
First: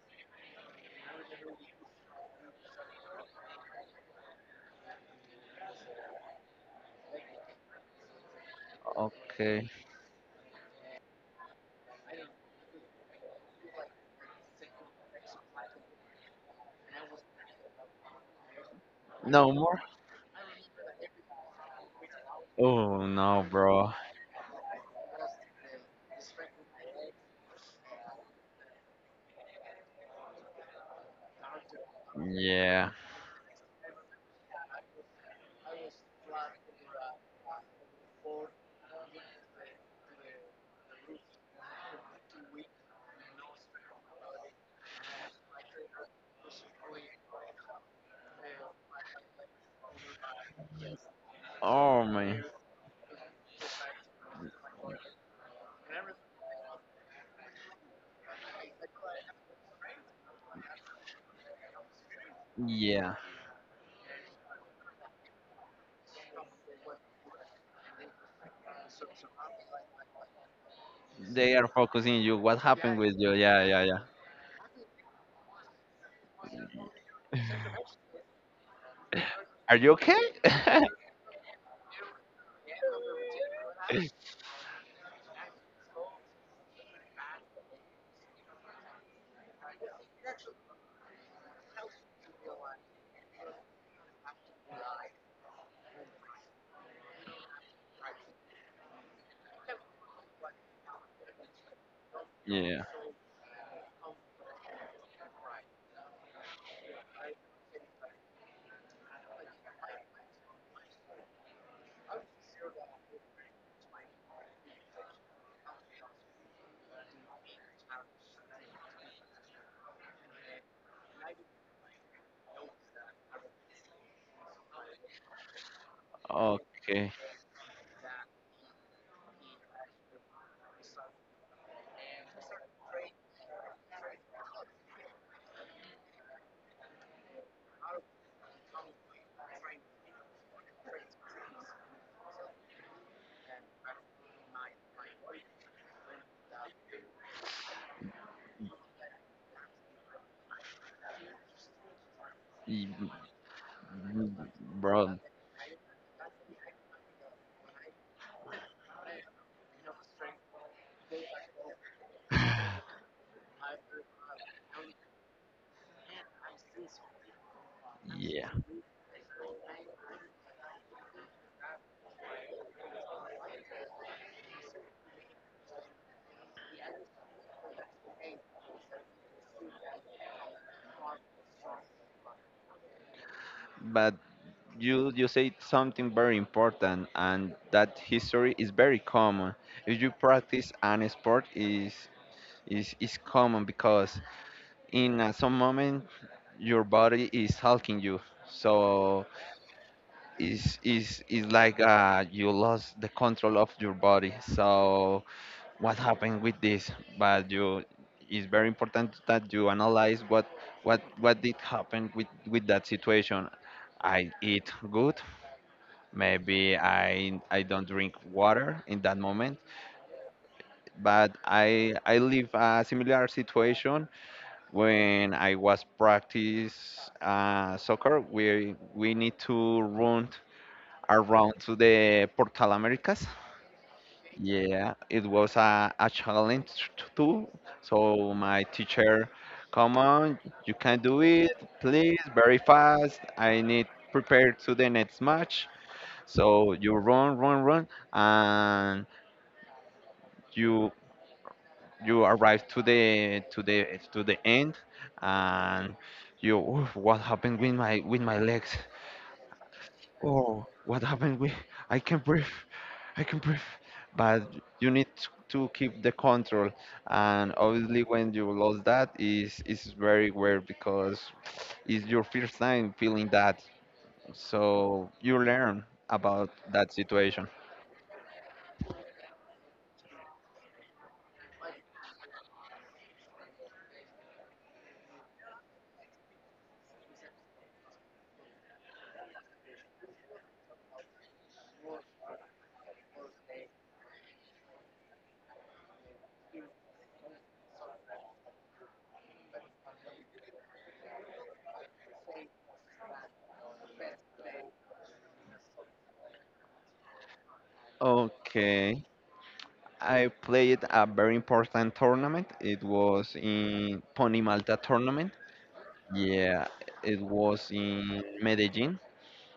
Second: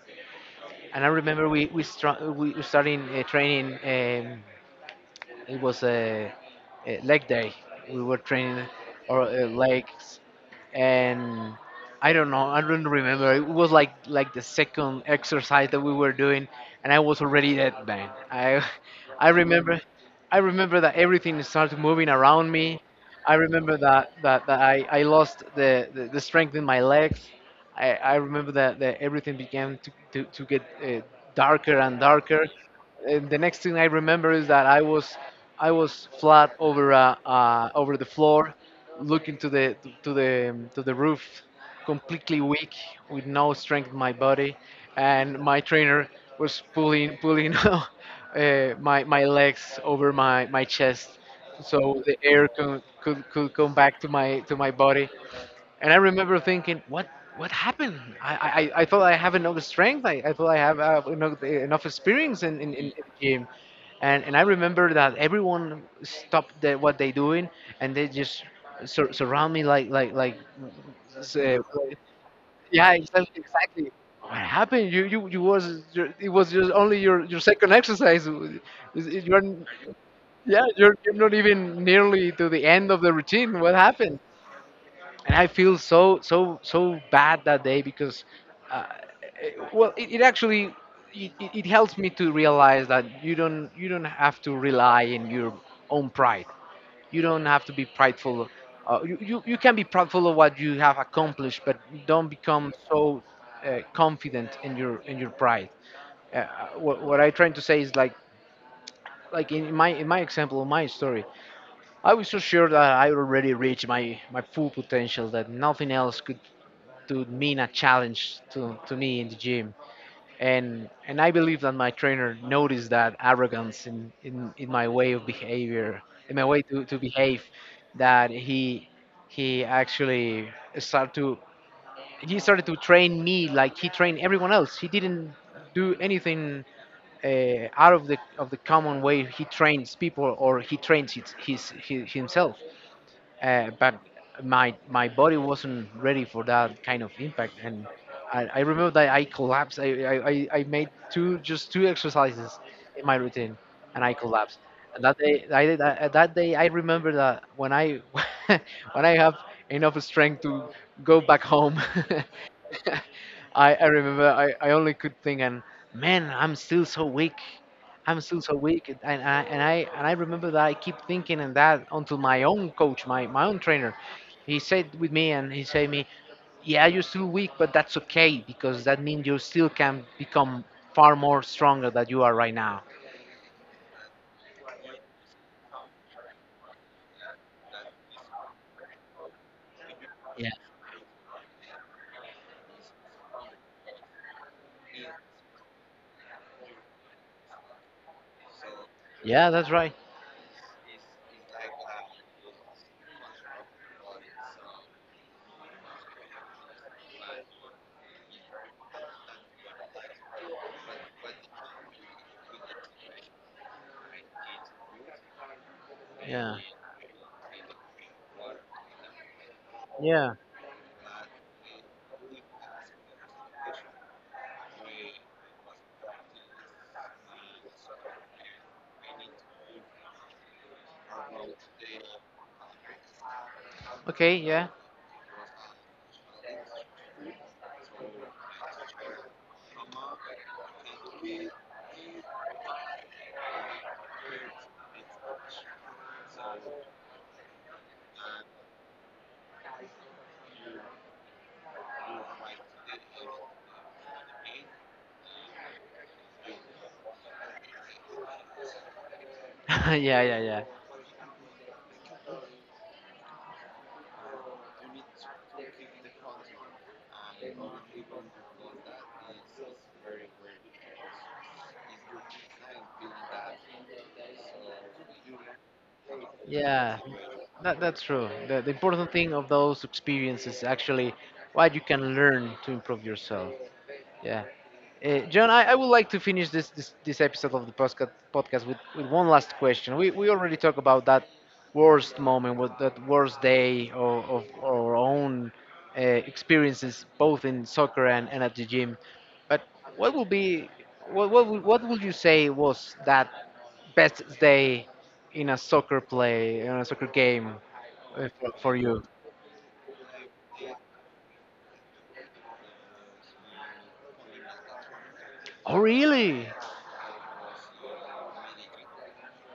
A: and I remember we starting training it was a leg day, we were training our
B: Okay.
A: legs, and I don't know, I don't remember, it was like the second exercise that we were doing, and I was already dead, man. I *laughs* I
B: No more.
A: remember I remember that everything started moving around me.
B: Oh
A: I
B: no,
A: remember
B: bro.
A: that i lost the strength in my legs. I remember that everything began to get darker and darker.
B: Yeah.
A: And the next thing I remember is that I was flat over over the floor, looking to the to the roof, completely weak, with no strength in my body, and my trainer was pulling *laughs* my legs over my chest, so
B: Oh
A: the
B: man.
A: air could come back to my body. And I remember thinking, what happened? I thought I have enough strength. I thought I have enough experience in the
B: Yeah.
A: gym. And I remember that everyone stopped what they doing, and they just surround me like
B: They
A: say,
B: are focusing you. What
A: yeah,
B: happened with
A: exactly,
B: you? Yeah,
A: exactly.
B: yeah,
A: What happened? You was your— it was just only your
B: yeah.
A: second exercise. You're—
B: *laughs* Are you okay?
A: yeah,
B: *laughs*
A: you're not even nearly to the end of the routine. What happened? And I feel so bad that day because, uh, well, it actually it helps me to realize that you don't have to rely in your own pride. You don't have to be prideful. You can be proudful of what you have accomplished, but don't become
B: Yeah.
A: so confident in your pride. Uh, what I'm trying to say is like in my example, my story, I was so sure that I already reached my full potential, that nothing else could to mean a challenge to me in the gym. And I believe that my trainer noticed that arrogance in my way of behavior, in my way to
B: Okay.
A: behave, that he actually started to— he started to train me like he trained everyone else. He didn't do anything out of the, of the common way he trains people, or he trains his himself, but my body wasn't ready for that kind of impact. And I remember that I collapsed. I made two, just two exercises
B: Y-
A: in my routine and I collapsed. And
B: Bro.
A: that day that day I remember that when I *laughs* when I have enough strength to go back home, *laughs* I remember I only could think, and man, I'm still so weak, I'm still
B: Yeah.
A: so weak. And I remember that I keep thinking and that until my own coach, my own trainer, he said with me, and he said me, yeah, you're still weak, but that's okay, because that means you still can become far more stronger than you are right now.
B: But you say something very important, and that history is very common. If you
A: Yeah,
B: practice an sport, is common because in some moment your body is helping you. So
A: yeah, that's right.
B: is like you lost the control of your body. So what happened with this? But you, it's very important that you analyze what did happen with that situation. I eat good.
A: Yeah,
B: Maybe I don't drink water in that moment.
A: yeah,
B: But I live a similar situation when I was practice soccer. We need to run around to the Portal Americas.
A: okay, yeah,
B: Yeah, it was a challenge too. So my teacher, come on, you can do it, please, very fast. I need prepare to the next match. So you run, and you you arrive to the to the to the end, and you, "Oof, what happened with my, with my legs?
A: *laughs* yeah, yeah, yeah,
B: Oh, what happened with, I can breathe. i can breathe but you need to keep the control, and obviously when you lose that is very weird because it's your first time feeling that, so you learn about that
A: yeah.
B: situation.
A: That's true. The important thing of those experiences is actually what you can learn to improve yourself. Yeah. John, I would like to finish this episode of the podcast with one last question. We already talked about that worst moment, that worst day of our own experiences, both in soccer and at the gym. But what will be, what would you say was that best day in a soccer game for
B: Okay,
A: you?
B: I played a very important tournament. It was in Pony Malta tournament.
A: Oh, really?
B: Yeah, it was in medellin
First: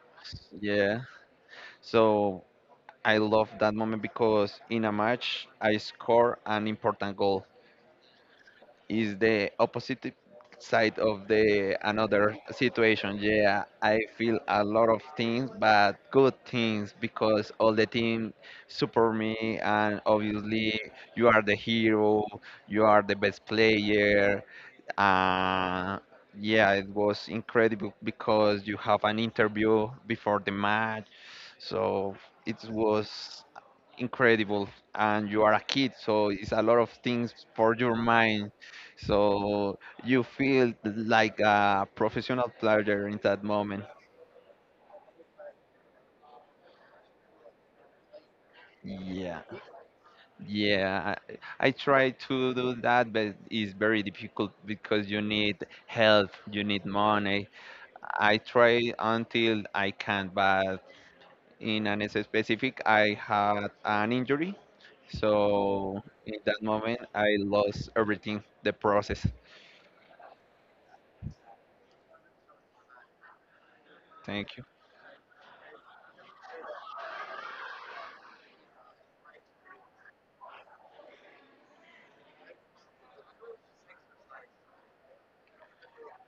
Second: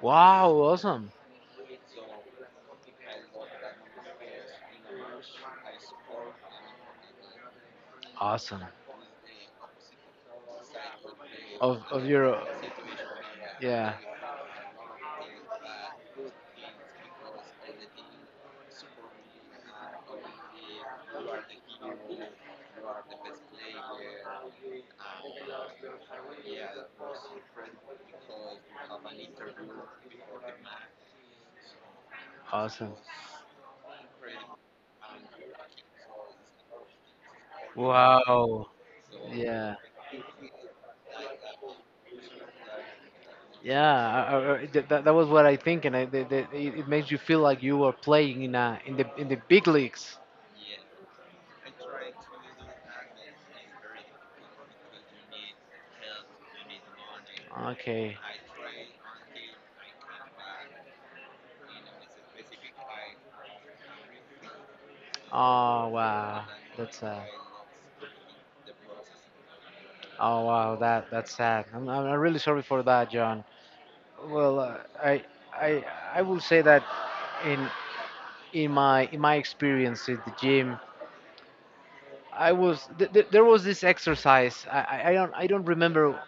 A: Wow,
B: yeah,
A: awesome.
B: so I love that moment because in a match I score an important goal.
A: Awesome.
B: Is the opposite side of the
A: Of
B: another
A: your,
B: situation. Yeah,
A: yeah,
B: I feel a lot of things, but good things because all the team support me, and obviously you are the hero, you are the best player. Uh, yeah, it was incredible because you have an interview before the match, so it
A: awesome.
B: was incredible. And you are a kid, so it's a lot of things for your mind.
A: Wow. Yeah.
B: So you feel like a professional player in that moment.
A: Yeah. That was what I think, and I, that, that, it makes you feel like you are playing in a, in the
B: Yeah,
A: big leagues.
B: yeah, I try to do that, but it's very difficult because you need help, you need money.
A: Okay.
B: I try until I can, but in an specific I had an injury.
A: Oh
B: So in
A: wow.
B: that
A: That's
B: moment
A: sad.
B: I lost everything, the process.
A: Oh wow. That's sad. I'm really sorry for that, John.
B: Thank
A: Well,
B: you.
A: I I I will say that in my experience at the gym I was th- th- there was this exercise. I don't remember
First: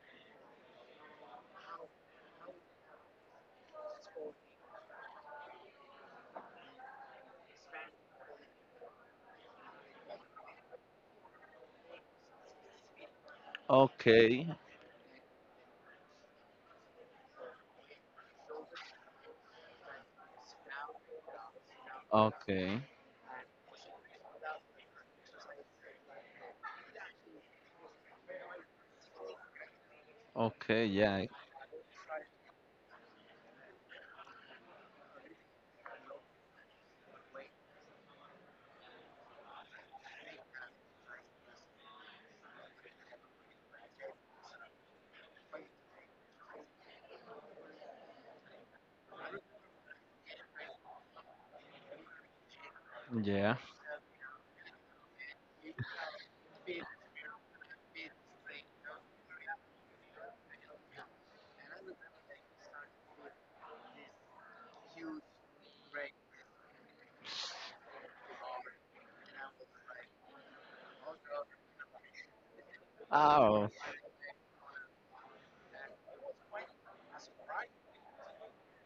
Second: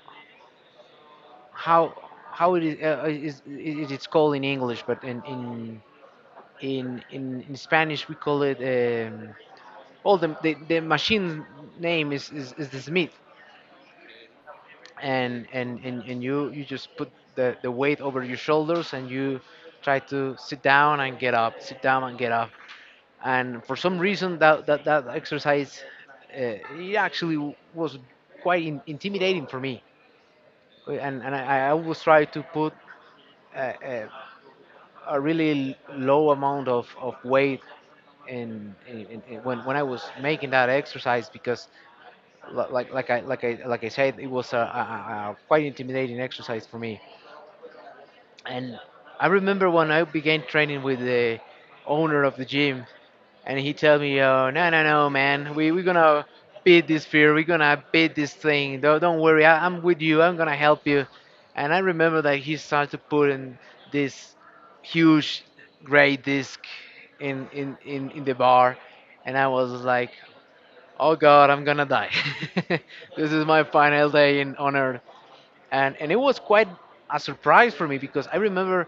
A: how how it it's called in English, but in Spanish we call it, all the, the machine name is the Smith.
B: Okay,
A: And you just put the weight over your shoulders and you try to sit down and get up, sit down and get up.
B: okay,
A: And for some reason that exercise, it actually was quite intimidating for me.
B: okay, yeah,
A: And I always try to put a, a, a really low amount of weight when I was making that exercise, because I said, it was a quite intimidating exercise for me. And I remember when I began training with the owner of the gym,
B: yeah.
A: and he told me, "Oh, no, no, no, man, we we're gonna beat this fear. We're gonna beat this thing. Don't worry, I'm with you. I'm gonna help you." And I remember that he started to put in this huge gray disc in the bar, and I was like, "Oh God, I'm gonna die. *laughs* This is my
B: Oh,
A: final day in on earth." And it was quite a surprise for me because I remember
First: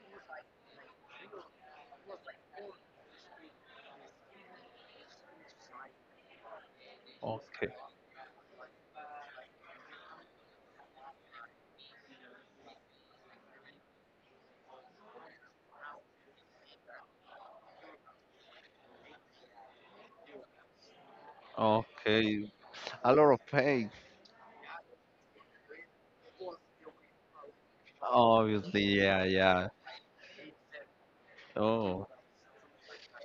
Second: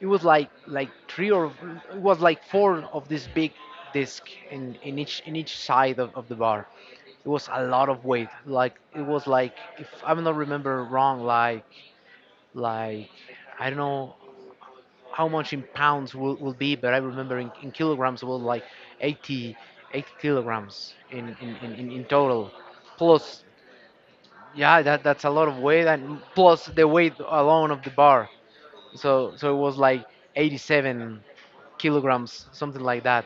A: it was like three, or it was like four of this big disc in each side of the bar. It was a
B: okay,
A: lot of weight. Like, it was like, if I'm not remember wrong, like, I don't know how much in pounds will be, but I remember in kilograms it was like 80, eighty kilograms in
B: okay.
A: total,
B: A lot
A: plus
B: of pain,
A: yeah that's a lot of weight, and plus the weight alone of the bar.
B: obviously, yeah,
A: So so it
B: yeah.
A: was like 87
B: Oh,
A: kilograms, something like that.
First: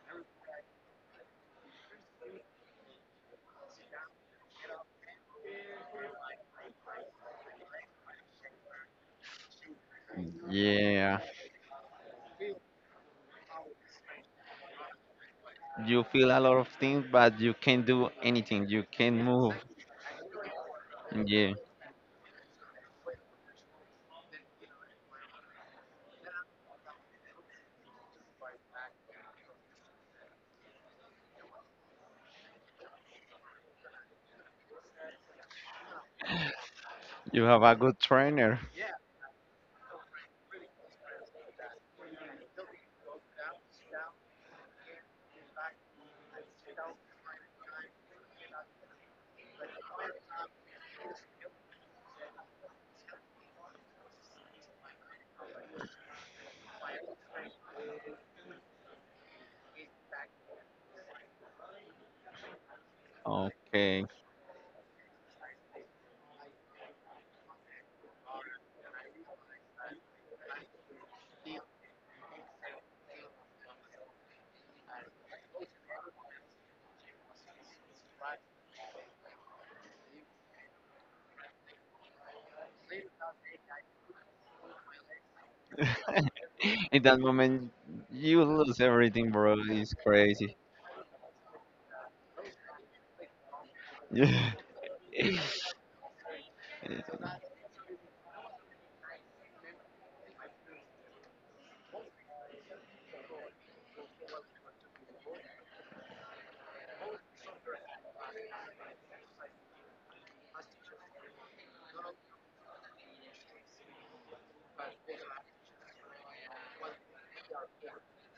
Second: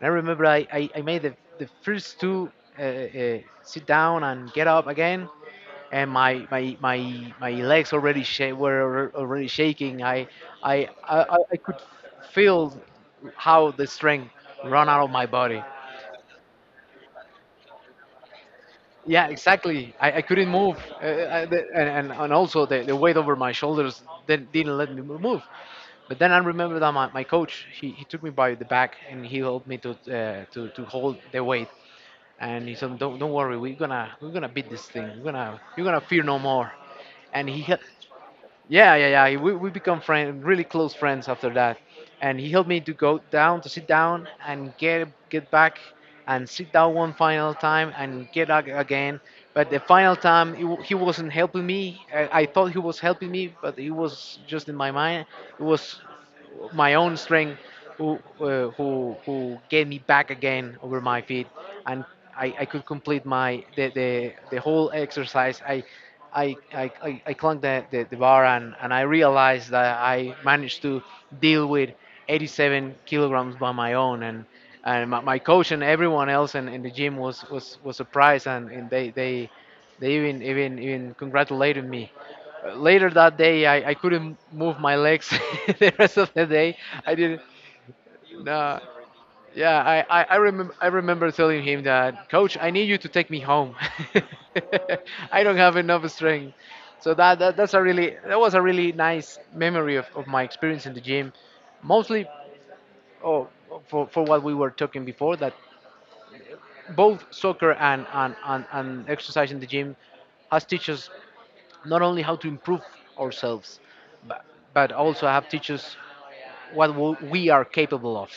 A: And I remember I made the first two sit down and get up again, and my legs already already shaking. i i i,
B: yeah.
A: I I could feel how the strength run out of my body.
B: You feel a lot of things, but you can't do anything. You can't
A: Yeah,
B: move.
A: exactly. I couldn't move,
B: Yeah,
A: and also the weight over my shoulders didn't let me move. But then I remember that my coach, he took me by the back and he helped me to hold the weight. And he said, don't worry, we're gonna beat this thing. We're gonna you're gonna fear no more."
B: you
A: And
B: have
A: he
B: a
A: had.
B: good trainer.
A: Yeah, yeah, yeah. We become friend, really close friends after that, and he helped me to go down, to sit down and get back, and sit down one final time and get up again. But the final time he wasn't helping me. I thought he was helping me, but he was just in my mind. It was my own strength who, who get me back again over my feet. And I could complete
B: Okay.
A: the whole exercise. I clung the bar, and I realized that I managed to deal with 87 kilograms by my own. And my, my coach and everyone else in the gym was surprised, and they even congratulated me. Later that day, I couldn't move my legs *laughs* the rest of the
B: *laughs*
A: day.
B: In
A: I
B: that
A: didn't.
B: moment, you lose
A: No.
B: everything, bro.
A: Yeah,
B: It's crazy.
A: remember, I remember telling him that, "Coach, I need you to take me home."
B: *laughs*
A: *laughs* I don't have enough strength. So that was a really nice memory of my experience in the gym, mostly oh, for what we were talking before, that both soccer and exercise in the gym has teaches not only how to improve ourselves, but, but also have teach what we are capable of.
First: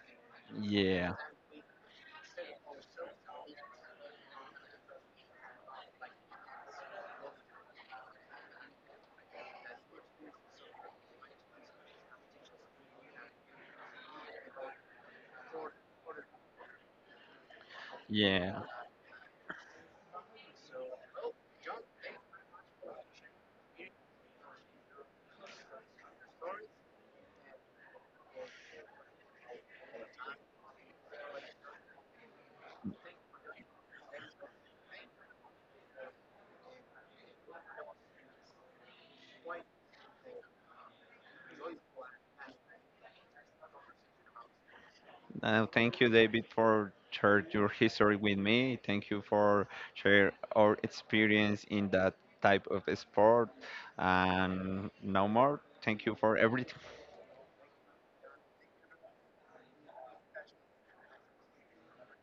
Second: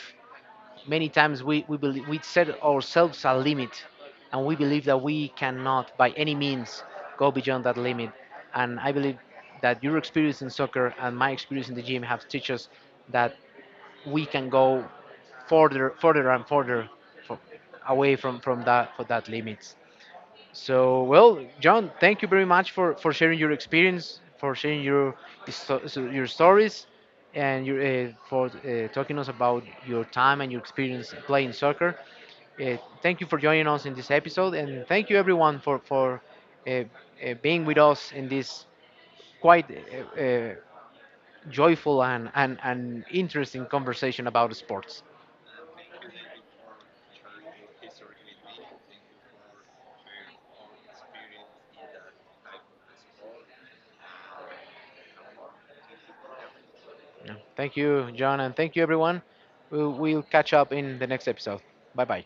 A: Many
B: Yeah,
A: times believe, we set ourselves a limit, and we believe that we cannot by any means go beyond that limit. And I believe that your experience in soccer and my experience in the gym have teach us that we can go further, further and further, for, away
B: yeah,
A: from that, for that limits. So, well, John, thank you very much for sharing your experience, for sharing your your stories, and your, for talking us about your time and your experience playing soccer. Thank you for joining us in this episode, and thank you everyone for uh, uh, being with us in this quite joyful and, and interesting conversation about sports.
B: uh, thank you, David, for sharing your history with me. Thank you for share our experience in that type of sport. And no more. Thank you for everything.
A: Yeah. Thank you, John, and thank you everyone. We'll catch up in the next episode. Bye bye.